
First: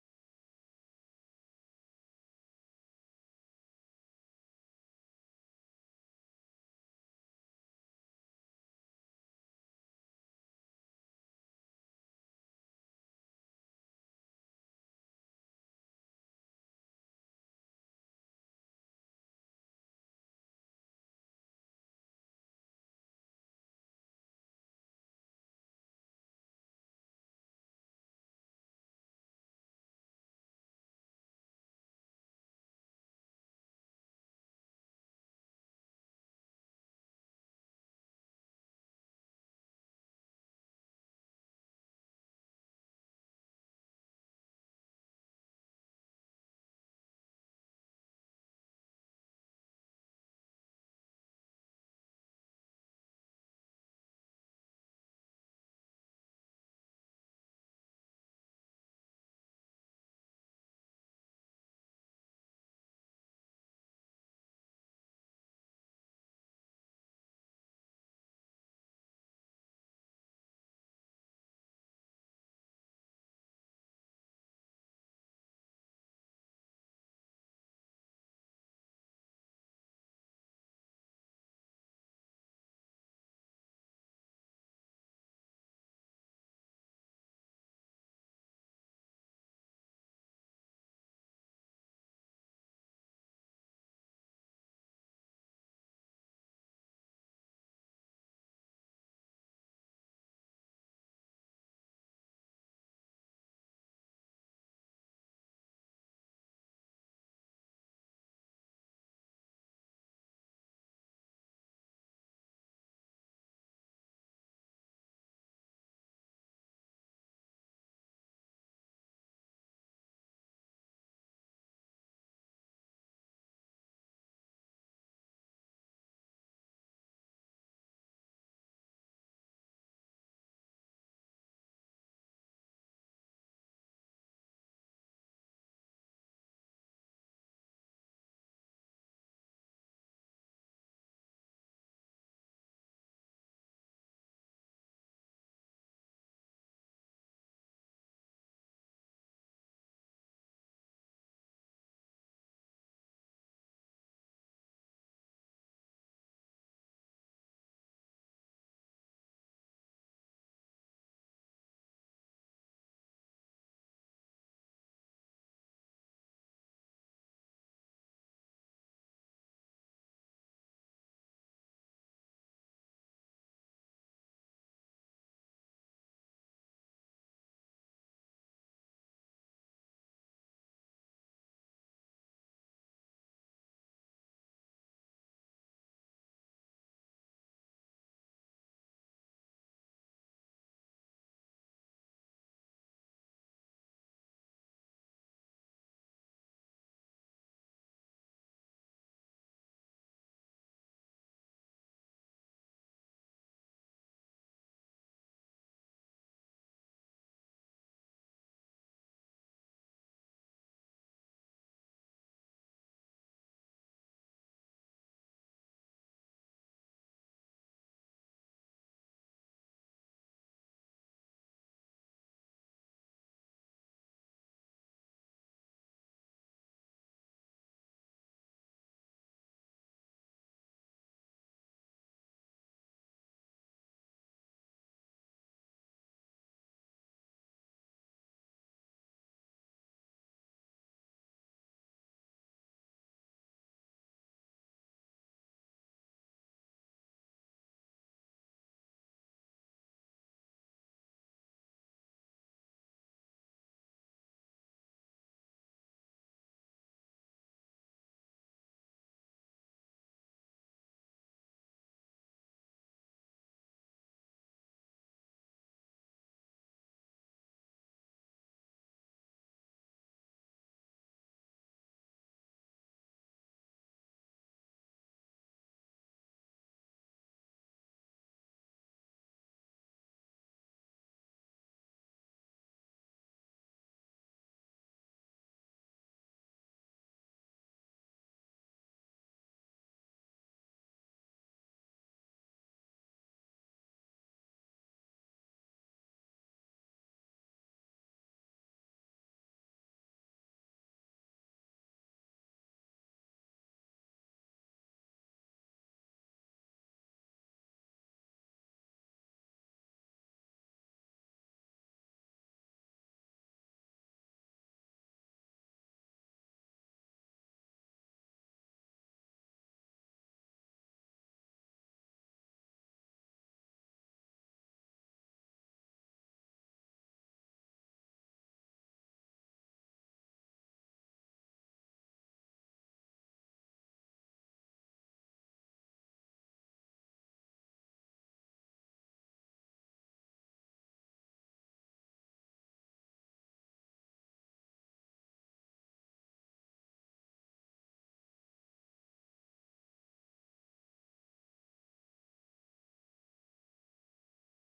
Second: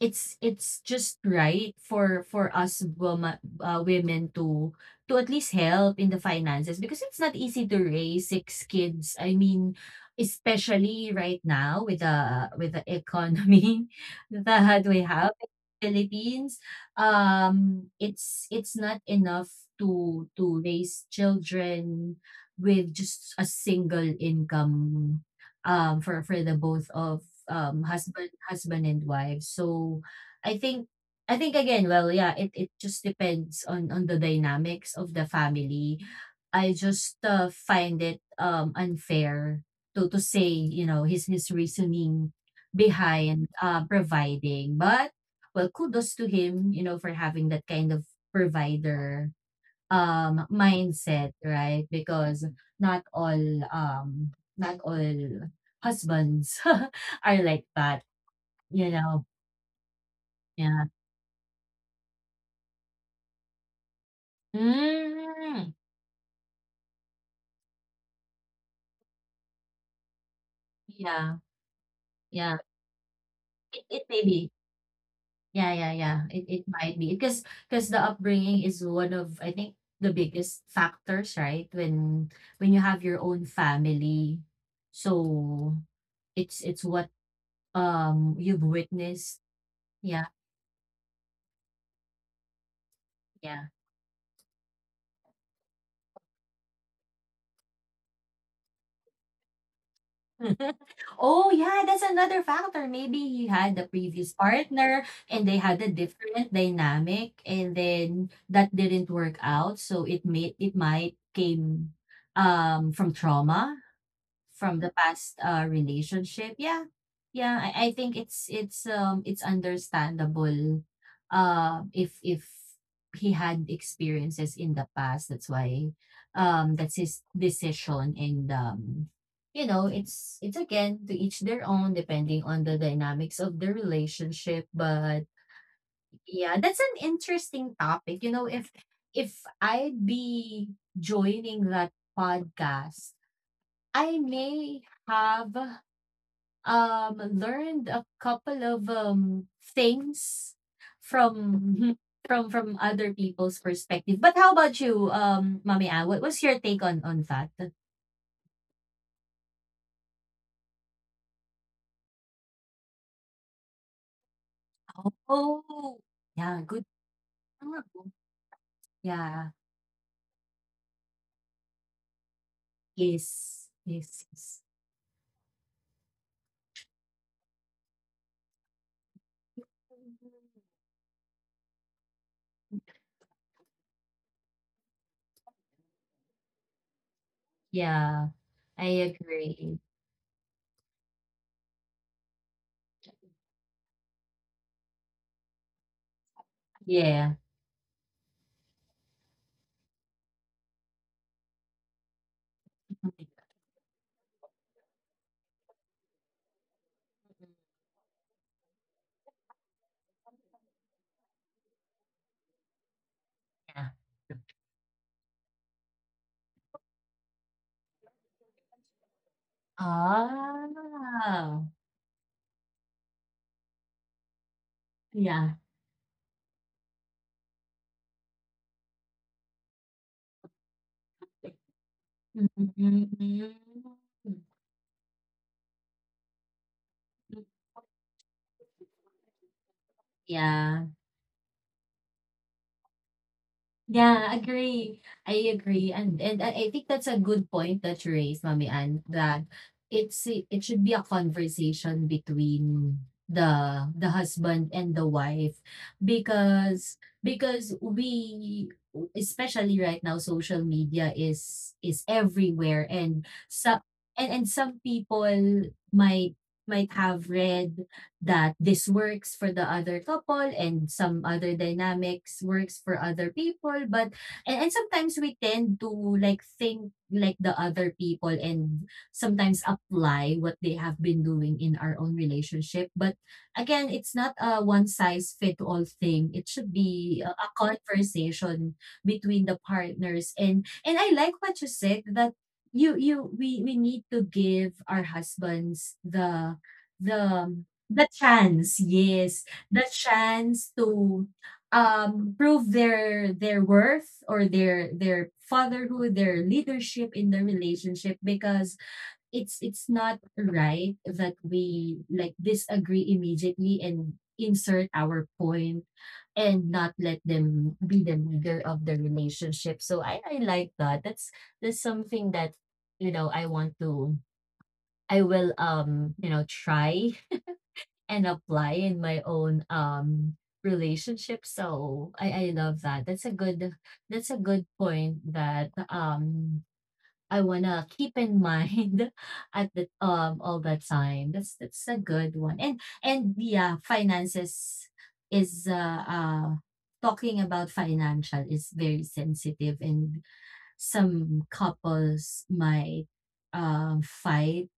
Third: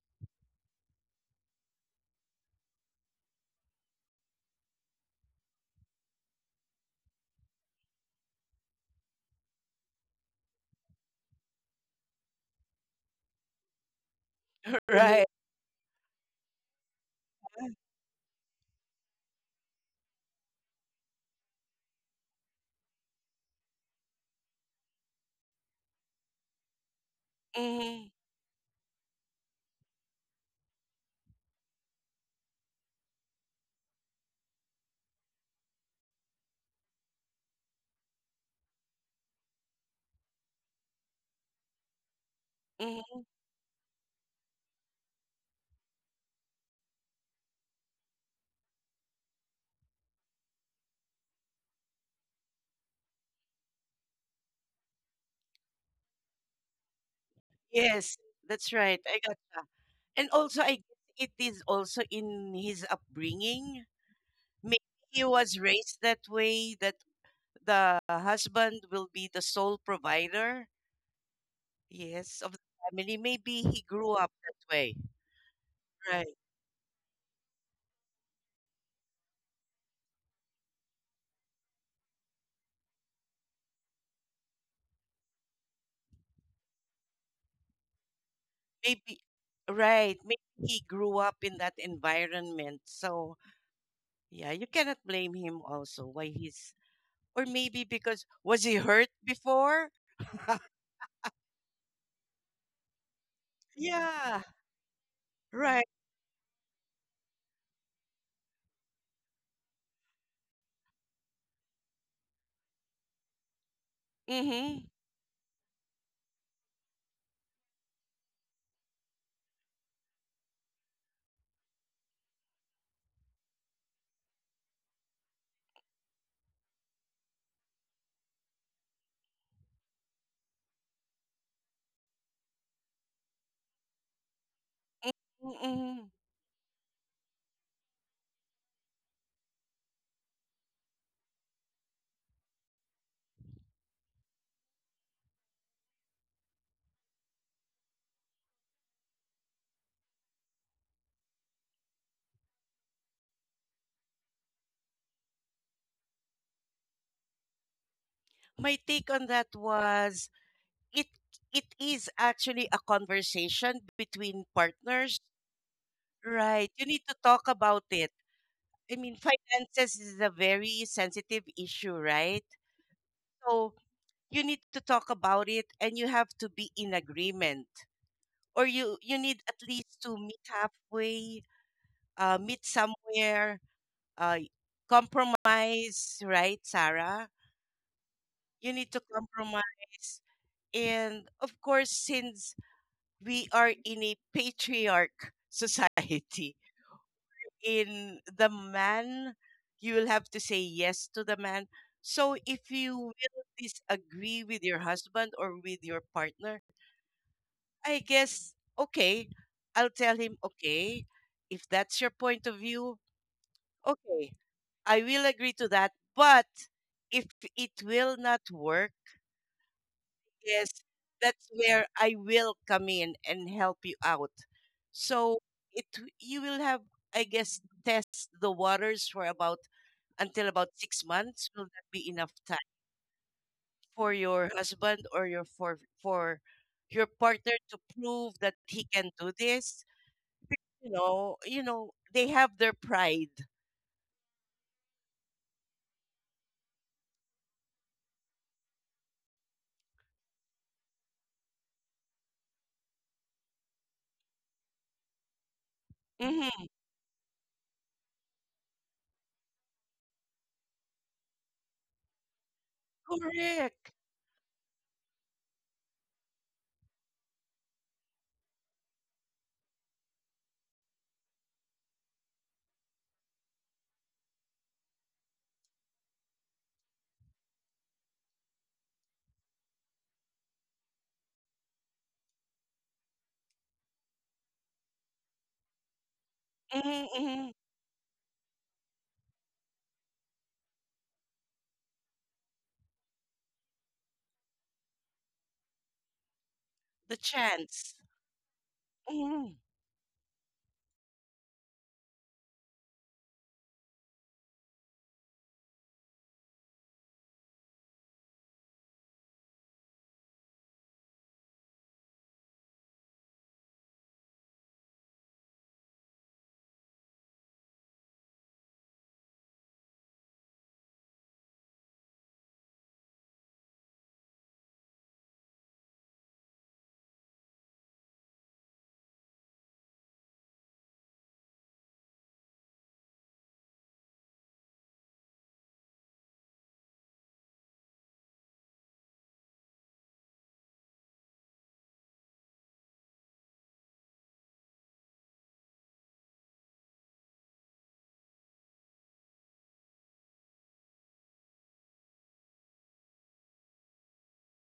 [SPEAKER 2] it's just right for us woma women to at least help in the finances because it's not easy to raise six kids. I mean, especially right now with the economy that we
[SPEAKER 1] Right.
[SPEAKER 2] have in the Philippines, it's not enough to raise children with just a single income for the both of
[SPEAKER 1] Hmm.
[SPEAKER 2] husband and wife. So I think I think again, well, it it just depends on the dynamics of the family. I just find it unfair to say, his reasoning
[SPEAKER 1] Hmm.
[SPEAKER 2] behind providing. But well, kudos to him, you know, for having that kind of provider mindset, right? Because not all um, not all husbands are like that,
[SPEAKER 1] Yes, that's
[SPEAKER 2] you
[SPEAKER 1] right,
[SPEAKER 2] know.
[SPEAKER 1] I got that. And also I
[SPEAKER 2] Yeah.
[SPEAKER 1] guess it is also in his upbringing. Maybe he was
[SPEAKER 2] Mm,
[SPEAKER 1] raised that way, that the husband will be the sole provider,
[SPEAKER 2] yeah.
[SPEAKER 1] yes,
[SPEAKER 2] Yeah.
[SPEAKER 1] of the family. Maybe
[SPEAKER 2] It,
[SPEAKER 1] he
[SPEAKER 2] it
[SPEAKER 1] grew
[SPEAKER 2] may
[SPEAKER 1] up
[SPEAKER 2] be.
[SPEAKER 1] that way.
[SPEAKER 2] Yeah, yeah, yeah.
[SPEAKER 1] Right,
[SPEAKER 2] It might be because the upbringing is one of I think the biggest factors, right? When you have your own family, so it's what you've
[SPEAKER 1] maybe.
[SPEAKER 2] witnessed.
[SPEAKER 1] Right,
[SPEAKER 2] Yeah,
[SPEAKER 1] maybe he grew up in that environment. So
[SPEAKER 2] yeah.
[SPEAKER 1] yeah, you cannot blame him also why he's, or maybe because, was he hurt before?
[SPEAKER 2] Oh, yeah, that's another factor. Maybe he had the previous
[SPEAKER 1] Yeah,
[SPEAKER 2] partner and they had a
[SPEAKER 1] right.
[SPEAKER 2] different dynamic and then that didn't work out. So it made it might came from trauma from the
[SPEAKER 1] Mm-hmm.
[SPEAKER 2] past relationship. Yeah, yeah, I think it's it's understandable if he had experiences in the past, that's why, that's his decision, and you know it's again to each their own depending on the dynamics of the relationship. But
[SPEAKER 1] Mm-hmm.
[SPEAKER 2] yeah, that's an interesting topic, you know, if I'd be joining that podcast, I may have learned a couple of things from from other people's perspective. But how about you, Mami Ah? What was your take on that?
[SPEAKER 1] My take on that was, it it is actually a conversation between partners.
[SPEAKER 2] Oh, yeah,
[SPEAKER 1] Right.
[SPEAKER 2] good.
[SPEAKER 1] You need to talk about it. I mean,
[SPEAKER 2] Yeah,
[SPEAKER 1] finances is a very sensitive issue, right?
[SPEAKER 2] yes,
[SPEAKER 1] So
[SPEAKER 2] yes,
[SPEAKER 1] you
[SPEAKER 2] yes.
[SPEAKER 1] need to talk about it, and you have to be in agreement. Or you need at least to meet halfway, meet somewhere, uh, compromise, right, Sarah?
[SPEAKER 2] Yeah,
[SPEAKER 1] You
[SPEAKER 2] I
[SPEAKER 1] need to
[SPEAKER 2] agree.
[SPEAKER 1] compromise. And of course, since we are in a patriarch society,
[SPEAKER 2] Yeah.
[SPEAKER 1] in the man, you will have to say yes to the man. So if you will disagree with your husband or with your partner, I guess, okay, I'll tell him, okay, if that's your point of view,
[SPEAKER 2] Yeah.
[SPEAKER 1] okay, I will agree to that. But if it will not work, yes,
[SPEAKER 2] Ah,
[SPEAKER 1] that's where I will come in and help you out. So
[SPEAKER 2] yeah.
[SPEAKER 1] it, you will have, I guess, test the waters for about until about six months. Will that be enough time
[SPEAKER 2] Hmm.
[SPEAKER 1] for your husband or your for your partner to prove that he can do this?
[SPEAKER 2] Yeah.
[SPEAKER 1] You know, they have their pride.
[SPEAKER 2] Yeah, agree. I agree. And I think that's a good point that you raised, Mami Ann, that it's it should be a conversation between the husband and the wife
[SPEAKER 1] Hmm.
[SPEAKER 2] because because we, especially right now, social media is everywhere, and some
[SPEAKER 1] Correct.
[SPEAKER 2] and some people might might have read that this works for the other couple and some other dynamics works for other people. But and sometimes we tend to like think like the other people and sometimes apply what they have been doing in our own relationship. But again, it's not a one size fit all thing. It should be a
[SPEAKER 1] Hmm.
[SPEAKER 2] conversation between the partners. And I like what you said that you we need to give our husbands
[SPEAKER 1] The
[SPEAKER 2] the
[SPEAKER 1] chance.
[SPEAKER 2] the chance, yes.
[SPEAKER 1] Mhm,
[SPEAKER 2] The chance to, prove their worth or their fatherhood, their leadership in the relationship, because it's not right that we, like, disagree immediately and insert our point and not let them be the leader of the relationship. So I like that. That's something that, you know, I want to I will, you know, try and apply in my own relationship. So I love that. That's a good point that I wanna keep in mind at the all the time. That's a good one. And yeah, finances is talking about financial is very sensitive, and some couples might fight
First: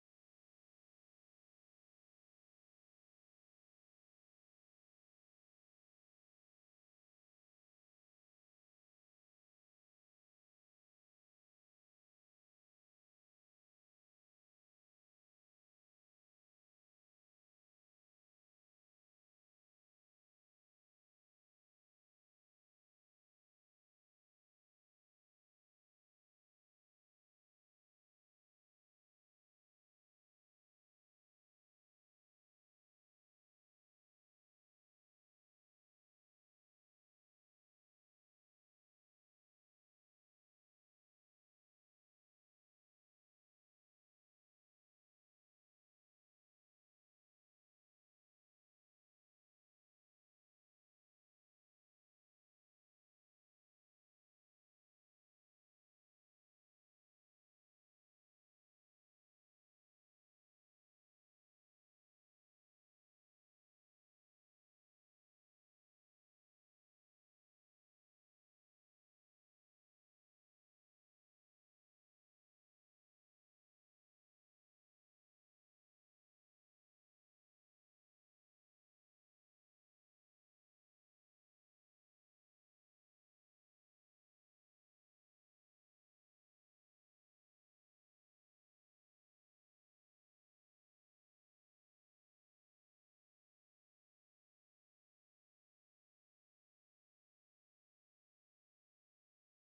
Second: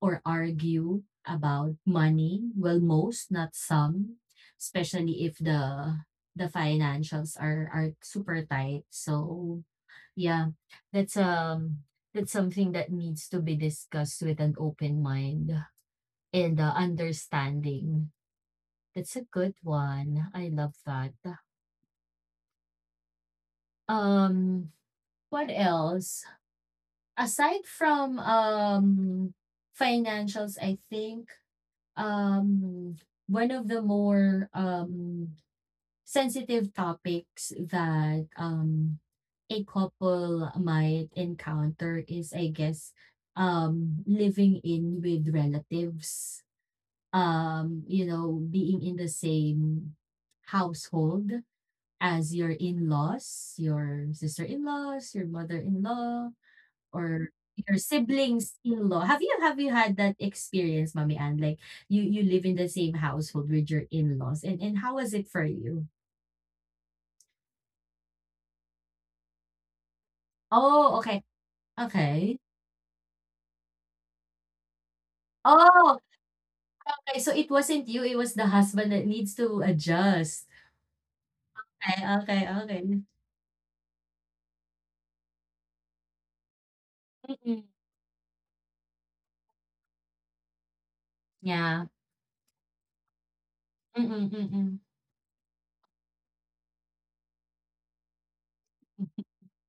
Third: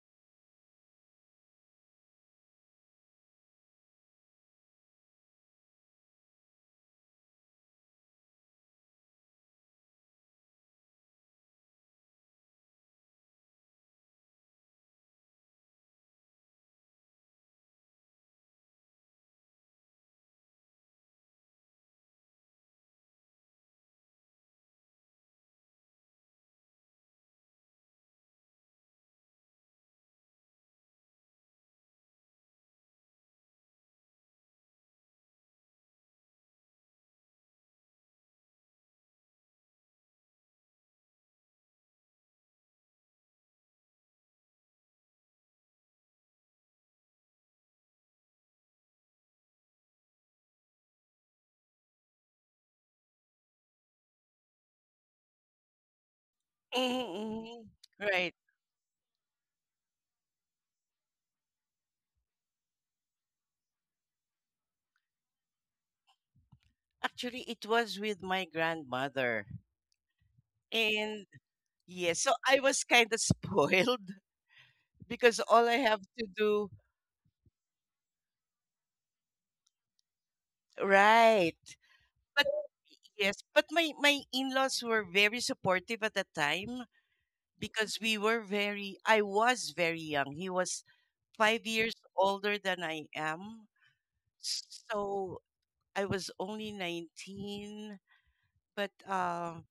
[SPEAKER 2] or argue about money. Well, most, not some, especially if the the financials are super tight. So yeah, that's um that's something that needs to be discussed with an open mind and understanding. That's a good one. I love that. Um, what else? Aside from financials, I think um one of the more sensitive topics that a couple might encounter is I guess living in with relatives, you know, being in the same household as your in-laws, your sister-in-laws, your mother-in-law, or
[SPEAKER 1] mhm, mhm.
[SPEAKER 2] your
[SPEAKER 1] Right.
[SPEAKER 2] siblings in-law. Have you had that experience, Mommy Ann? Like you live in the same household with your in-laws, and how was it for you?
[SPEAKER 1] Actually, it was with my grandmother.
[SPEAKER 2] Oh,
[SPEAKER 1] And
[SPEAKER 2] okay,
[SPEAKER 1] yes, so
[SPEAKER 2] okay.
[SPEAKER 1] I was kind of spoiled because all I
[SPEAKER 2] Oh,
[SPEAKER 1] have to do,
[SPEAKER 2] okay. So it wasn't you; it was the husband that needs to adjust.
[SPEAKER 1] right.
[SPEAKER 2] Okay,
[SPEAKER 1] But
[SPEAKER 2] okay, okay.
[SPEAKER 1] yes, but my in-laws were very supportive at the time,
[SPEAKER 2] Mm-mm.
[SPEAKER 1] because we were very I was very young. He was 5
[SPEAKER 2] Yeah.
[SPEAKER 1] years older than I am.
[SPEAKER 2] Mm-mm, mm-mm,
[SPEAKER 1] So I was only 19, but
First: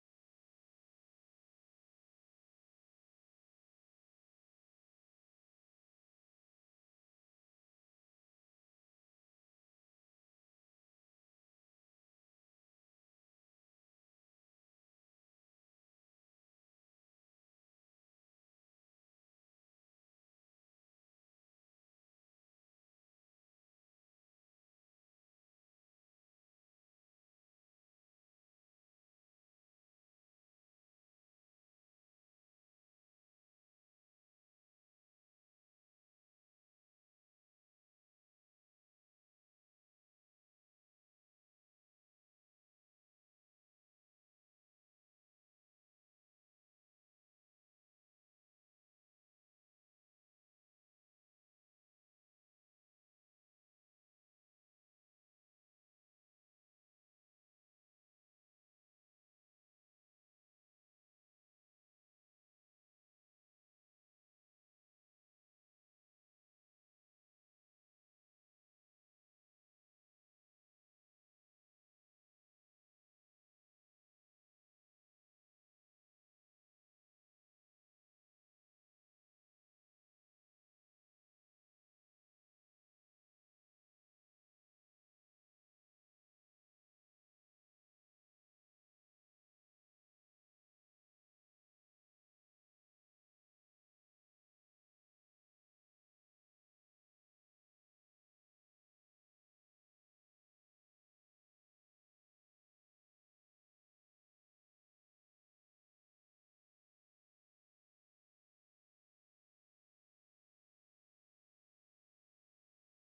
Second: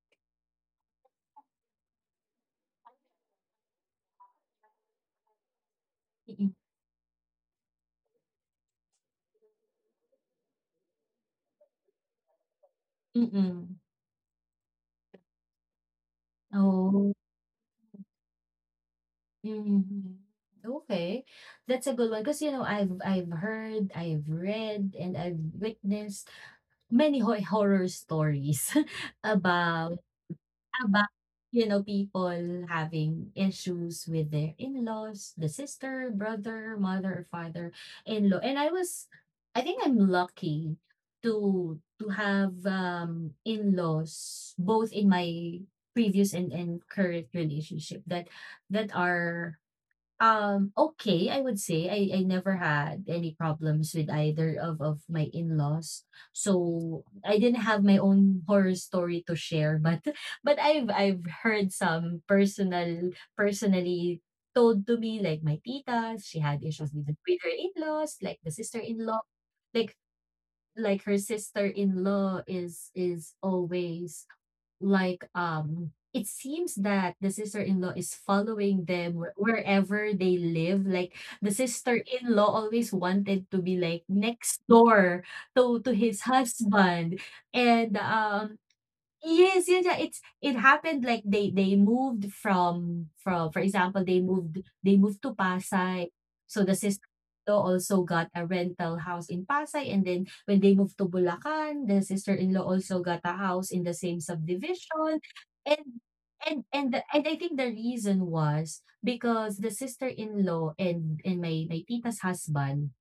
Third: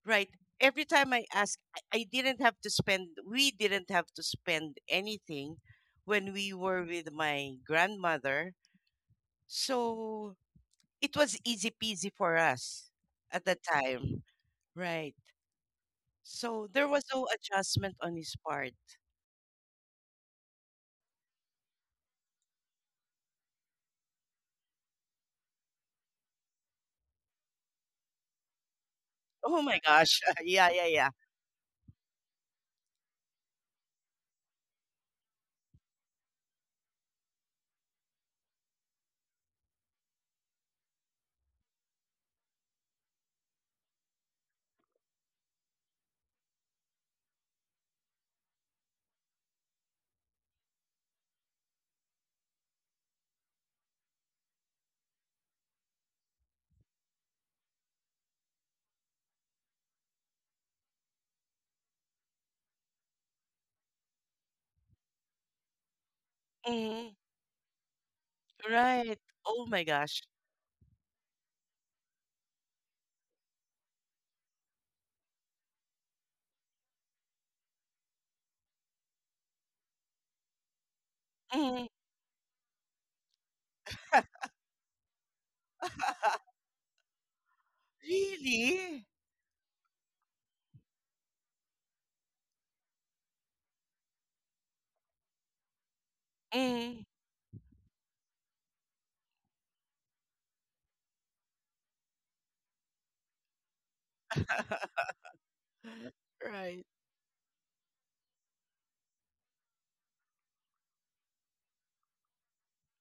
[SPEAKER 1] right. Every time I ask, I didn't have to spend, we didn't have to spend anything when we
[SPEAKER 2] mm-mm,
[SPEAKER 1] were with my grandmother. So it was easy peasy for us at that
[SPEAKER 2] mm-mm.
[SPEAKER 1] time. Right. So there was
[SPEAKER 2] Oh.
[SPEAKER 1] no adjustment on his part.
[SPEAKER 2] Mm-mm. Okay, that's a good one because you know I've heard, I've read, and I've witnessed many horror stories
[SPEAKER 1] Oh my
[SPEAKER 2] about
[SPEAKER 1] gosh. Yeah, yeah, yeah.
[SPEAKER 2] about, you know, people having issues with their in-laws, the sister, brother, mother, or father-in-law. And I was I think I'm lucky to have, in-laws both in my previous and current relationship that that are okay, I would say I never had any problems with either of my in-laws. So I didn't have my own horror story to share, but but I've heard some personally told to me, like my tita, she had issues with the
[SPEAKER 1] Mhm.
[SPEAKER 2] with her in-laws, like the
[SPEAKER 1] Right.
[SPEAKER 2] sister-in-law,
[SPEAKER 1] Oh my
[SPEAKER 2] like
[SPEAKER 1] gosh.
[SPEAKER 2] like her sister-in-law is always like it seems that the sister-in-law is following them wherever they live, like the
[SPEAKER 1] Mhm.
[SPEAKER 2] sister-in-law always wanted to be like next door to his husband. And
[SPEAKER 1] Really?
[SPEAKER 2] yes, yun yeah, it's it happened like they moved from for example, they moved to Pasay. So the sister
[SPEAKER 1] Mhm.
[SPEAKER 2] also got a rental house in Pasay, and then when they moved to Bulacan, the sister-in-law also got a house in the same subdivision. And
[SPEAKER 1] Right.
[SPEAKER 2] and the, and I think the reason was because the sister-in-law and my tita's husband,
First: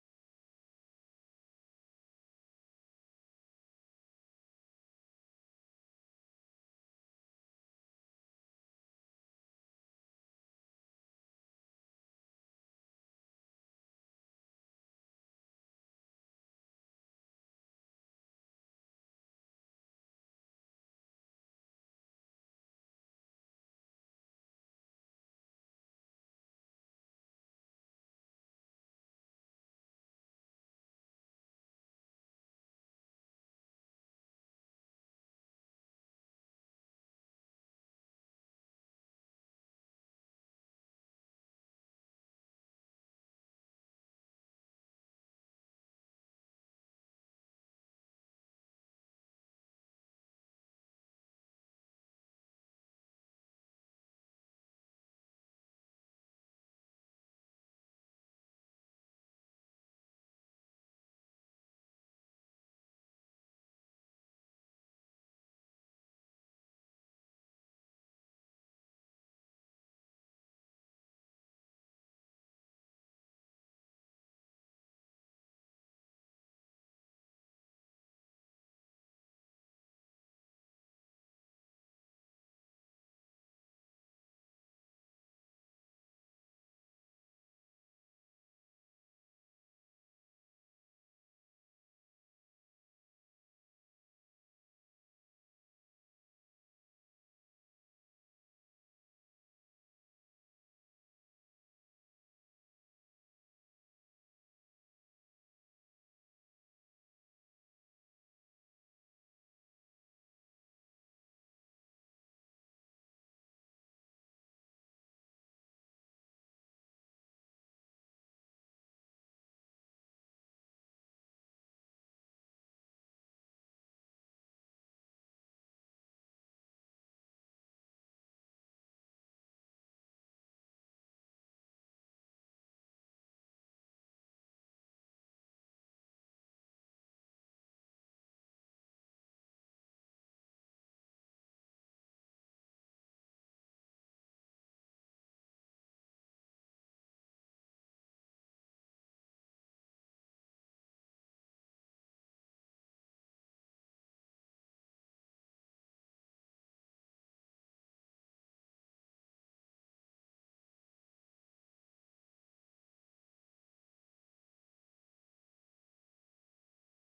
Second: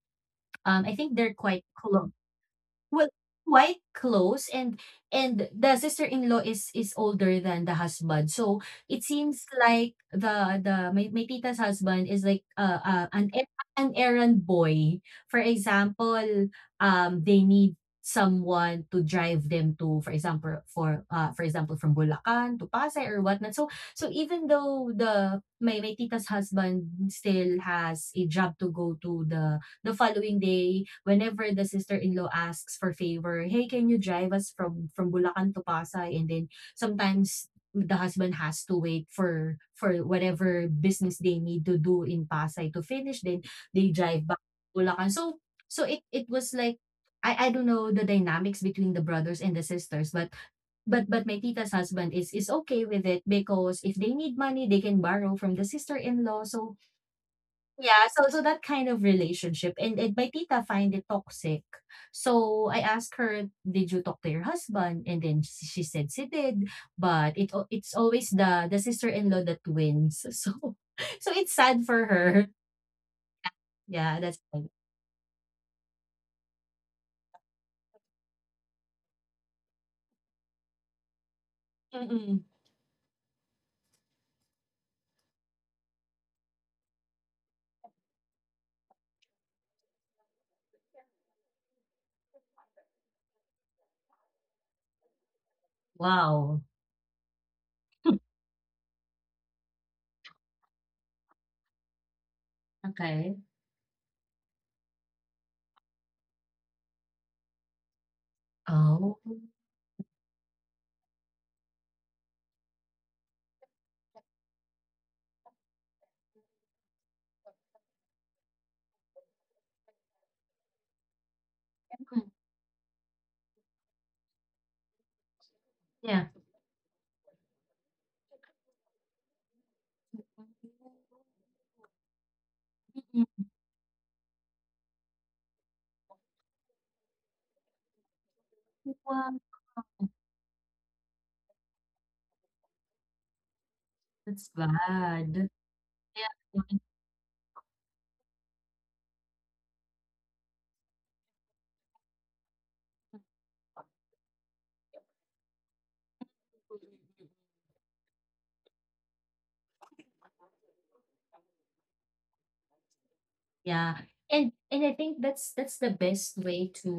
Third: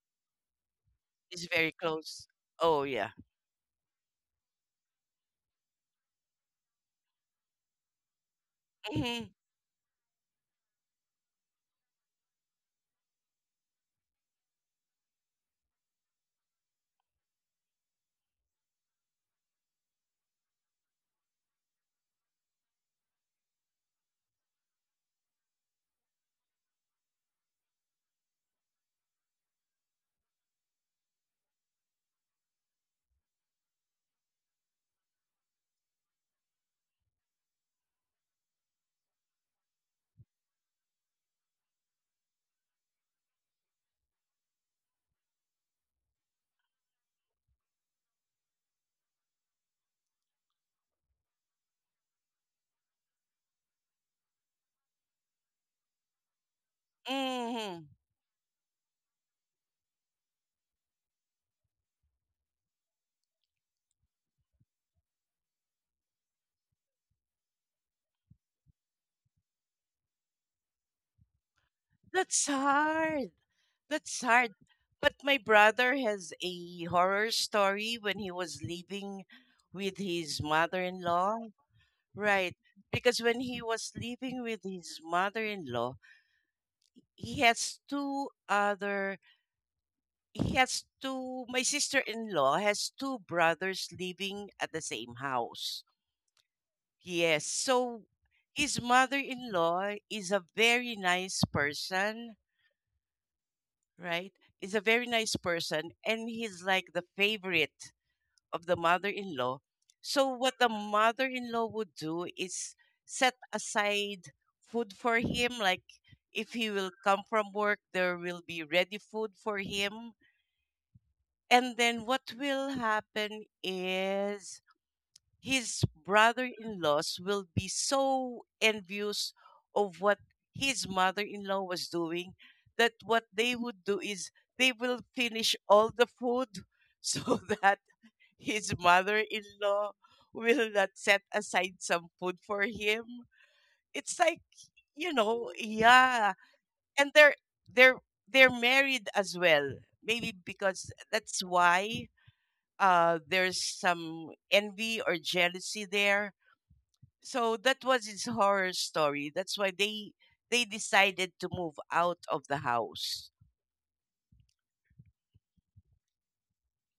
[SPEAKER 2] I think they're
[SPEAKER 1] It's
[SPEAKER 2] quite
[SPEAKER 1] very
[SPEAKER 2] close.
[SPEAKER 1] close. Oh,
[SPEAKER 2] Well,
[SPEAKER 1] yeah.
[SPEAKER 2] quite close. And the sister-in-law is older than the husband. So it
[SPEAKER 1] Mhm.
[SPEAKER 2] seems like my tita's husband is like an an errand boy. For example, they need someone to drive them to for example from Bulacan to Pasay or whatnot. So so even though my tita's husband still has a job to go to the following day, whenever the sister-in-law asks for favor, "Hey, can you drive us from Bulacan to Pasay?" And then sometimes the husband has to wait for whatever business they need to do in Pasay to finish, then they drive back to Bulacan. So so it was like I don't know the dynamics between the brothers and the sisters. But but my tita's husband is okay with it because if they need money, they can borrow from the sister-in-law. So
[SPEAKER 1] Mm-hmm.
[SPEAKER 2] yeah, so so that kind of relationship. And my tita find it toxic. So I asked her, "Did you talk to your husband?" And then she said she did, but it's always the sister-in-law that wins. So so it's sad for her.
[SPEAKER 1] That's hard.
[SPEAKER 2] Yeah,
[SPEAKER 1] That's
[SPEAKER 2] that's
[SPEAKER 1] hard.
[SPEAKER 2] like,
[SPEAKER 1] But my brother has a horror story when he was living with his mother in law.
[SPEAKER 2] mm,
[SPEAKER 1] Right. Because when he was living with his mother in law, he has he has two, my sister in law has two brothers living at the same house.
[SPEAKER 2] wow.
[SPEAKER 1] Yes. So his mother in law is a very nice person,
[SPEAKER 2] Okay.
[SPEAKER 1] right? Is a very nice person, and he's like the favorite of the
[SPEAKER 2] Oh.
[SPEAKER 1] mother-in-law. So what the mother-in-law would do is set aside food for him, like if he will come from work there will be ready food for him. And then
[SPEAKER 2] Mm,
[SPEAKER 1] what will happen is his
[SPEAKER 2] yeah.
[SPEAKER 1] brother-in-laws will be so envious of what his mother-in-law was doing, that what
[SPEAKER 2] Mm.
[SPEAKER 1] they would do is they will finish all the food so that his
[SPEAKER 2] Wow,
[SPEAKER 1] mother-in-law will not set aside some food for him. It's like,
[SPEAKER 2] that's
[SPEAKER 1] you
[SPEAKER 2] bad.
[SPEAKER 1] know,
[SPEAKER 2] Yeah.
[SPEAKER 1] yeah. And they're they're married as well, maybe because that's why there's some envy or jealousy there. So that was his horror story. That's why they decided to move out of the house.
[SPEAKER 2] Yeah. And I think that's the best way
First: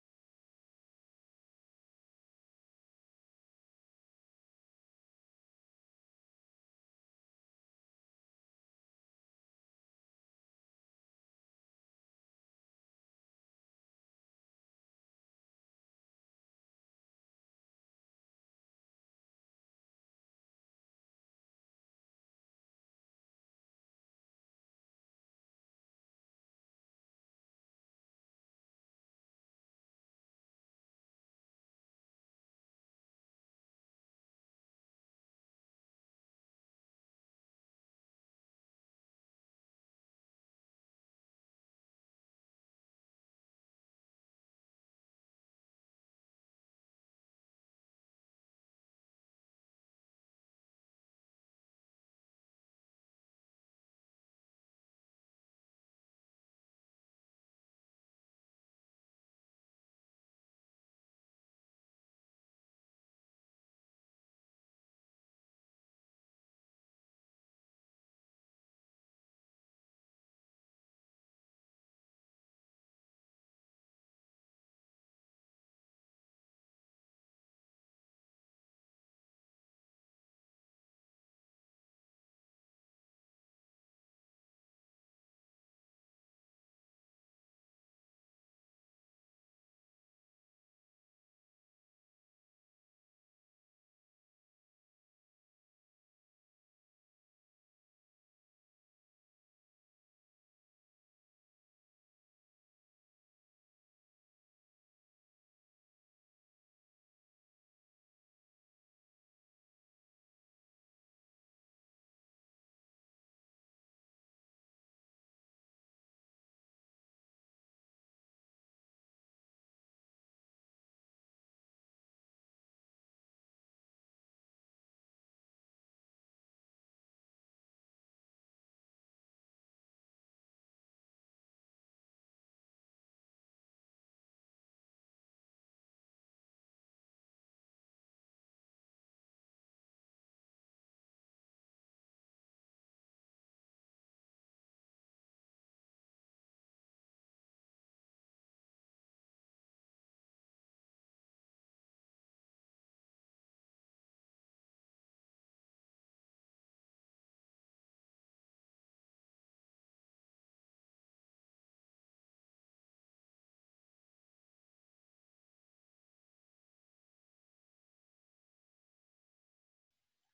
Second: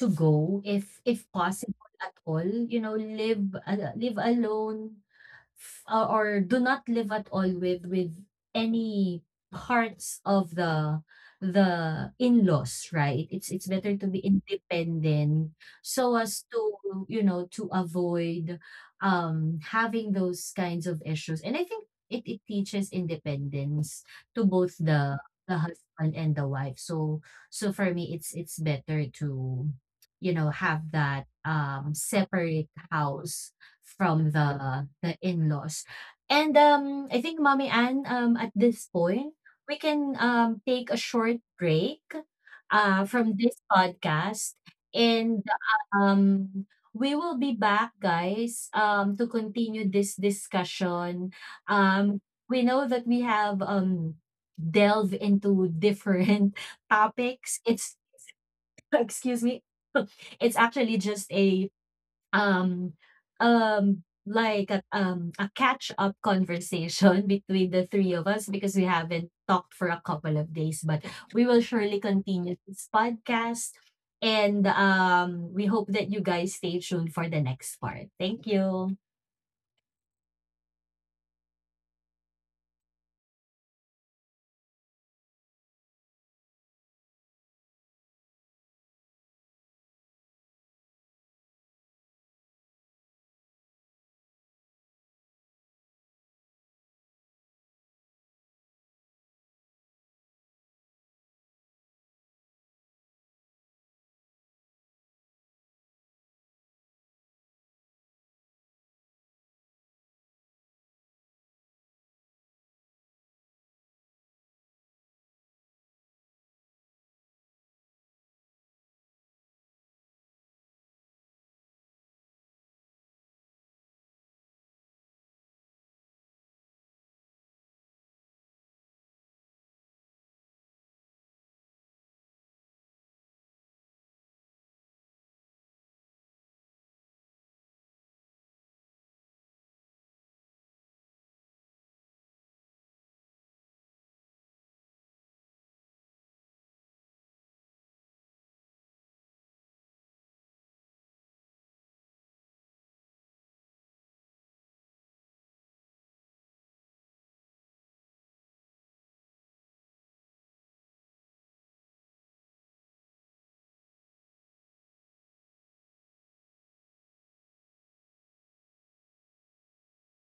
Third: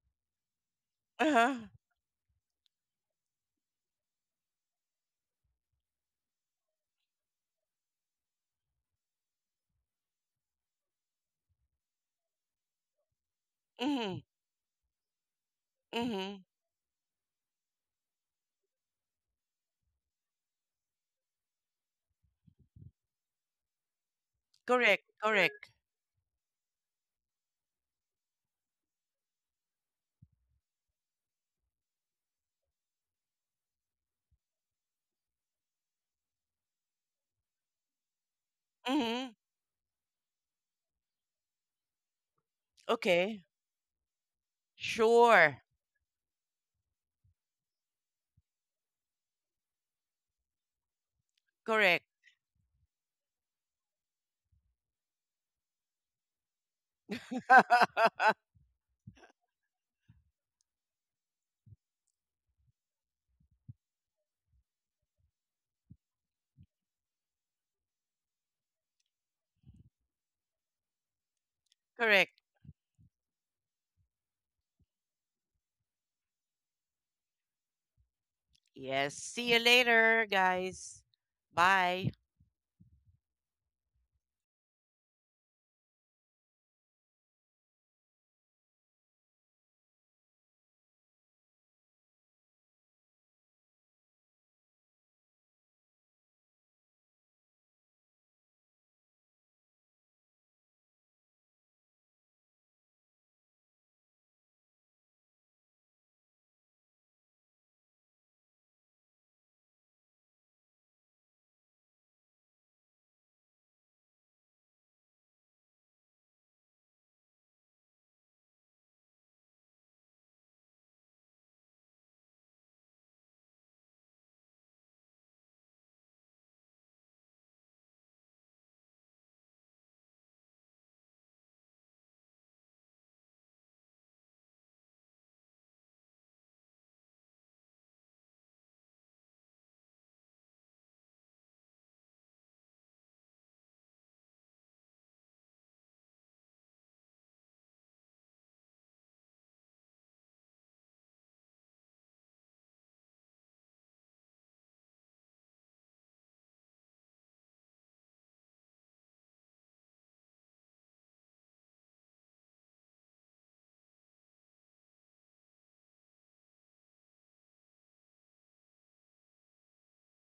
[SPEAKER 2] to go if
[SPEAKER 1] Uh-huh.
[SPEAKER 2] possible at all. You know, live live alone, or do not live at all with any parts of the in-laws, right? It's better to
[SPEAKER 1] Mm-hmm.
[SPEAKER 2] be independent so
[SPEAKER 1] Mm-hmm.
[SPEAKER 2] as to you know to avoid having those kinds of issues. And I think it teaches independence to both
[SPEAKER 1] Correct.
[SPEAKER 2] the
[SPEAKER 1] Correct.
[SPEAKER 2] husband and the wife. So so for me it's better to you know have that separate house from the in-laws. And I think Mommy Ann, at this
[SPEAKER 1] Mm-hmm.
[SPEAKER 2] point, we can take a short break from
[SPEAKER 1] Okay.
[SPEAKER 2] this podcast, and
[SPEAKER 1] Sure.
[SPEAKER 2] um, we will be back, guys, to continue this discussion.
[SPEAKER 1] Correct.
[SPEAKER 2] Um, we know that we have delved into different topics. It's excuse me. It's actually just a um like a catch up conversation between the three of us because we haven't talked for a couple of days. But we will surely
[SPEAKER 1] Correct.
[SPEAKER 2] continue this podcast, and we hope that you guys stay tuned for the next part. Thank you.
[SPEAKER 1] Yes. See you later, guys. Bye.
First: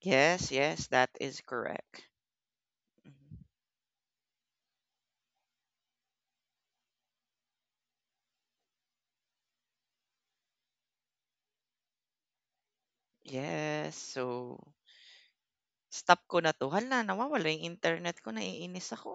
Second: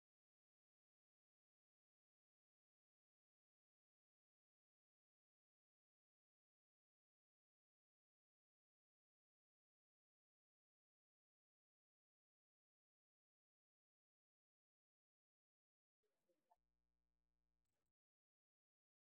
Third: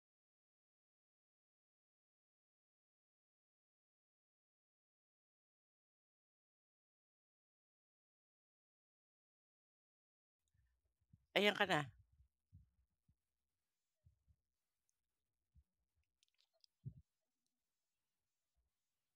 [SPEAKER 3] Yes, yes, that is correct. Mhm.
[SPEAKER 1] Ayan ka na.
[SPEAKER 3] Yes, so stop ko na 'to, hala nawawala yung internet ko, naiinis ako.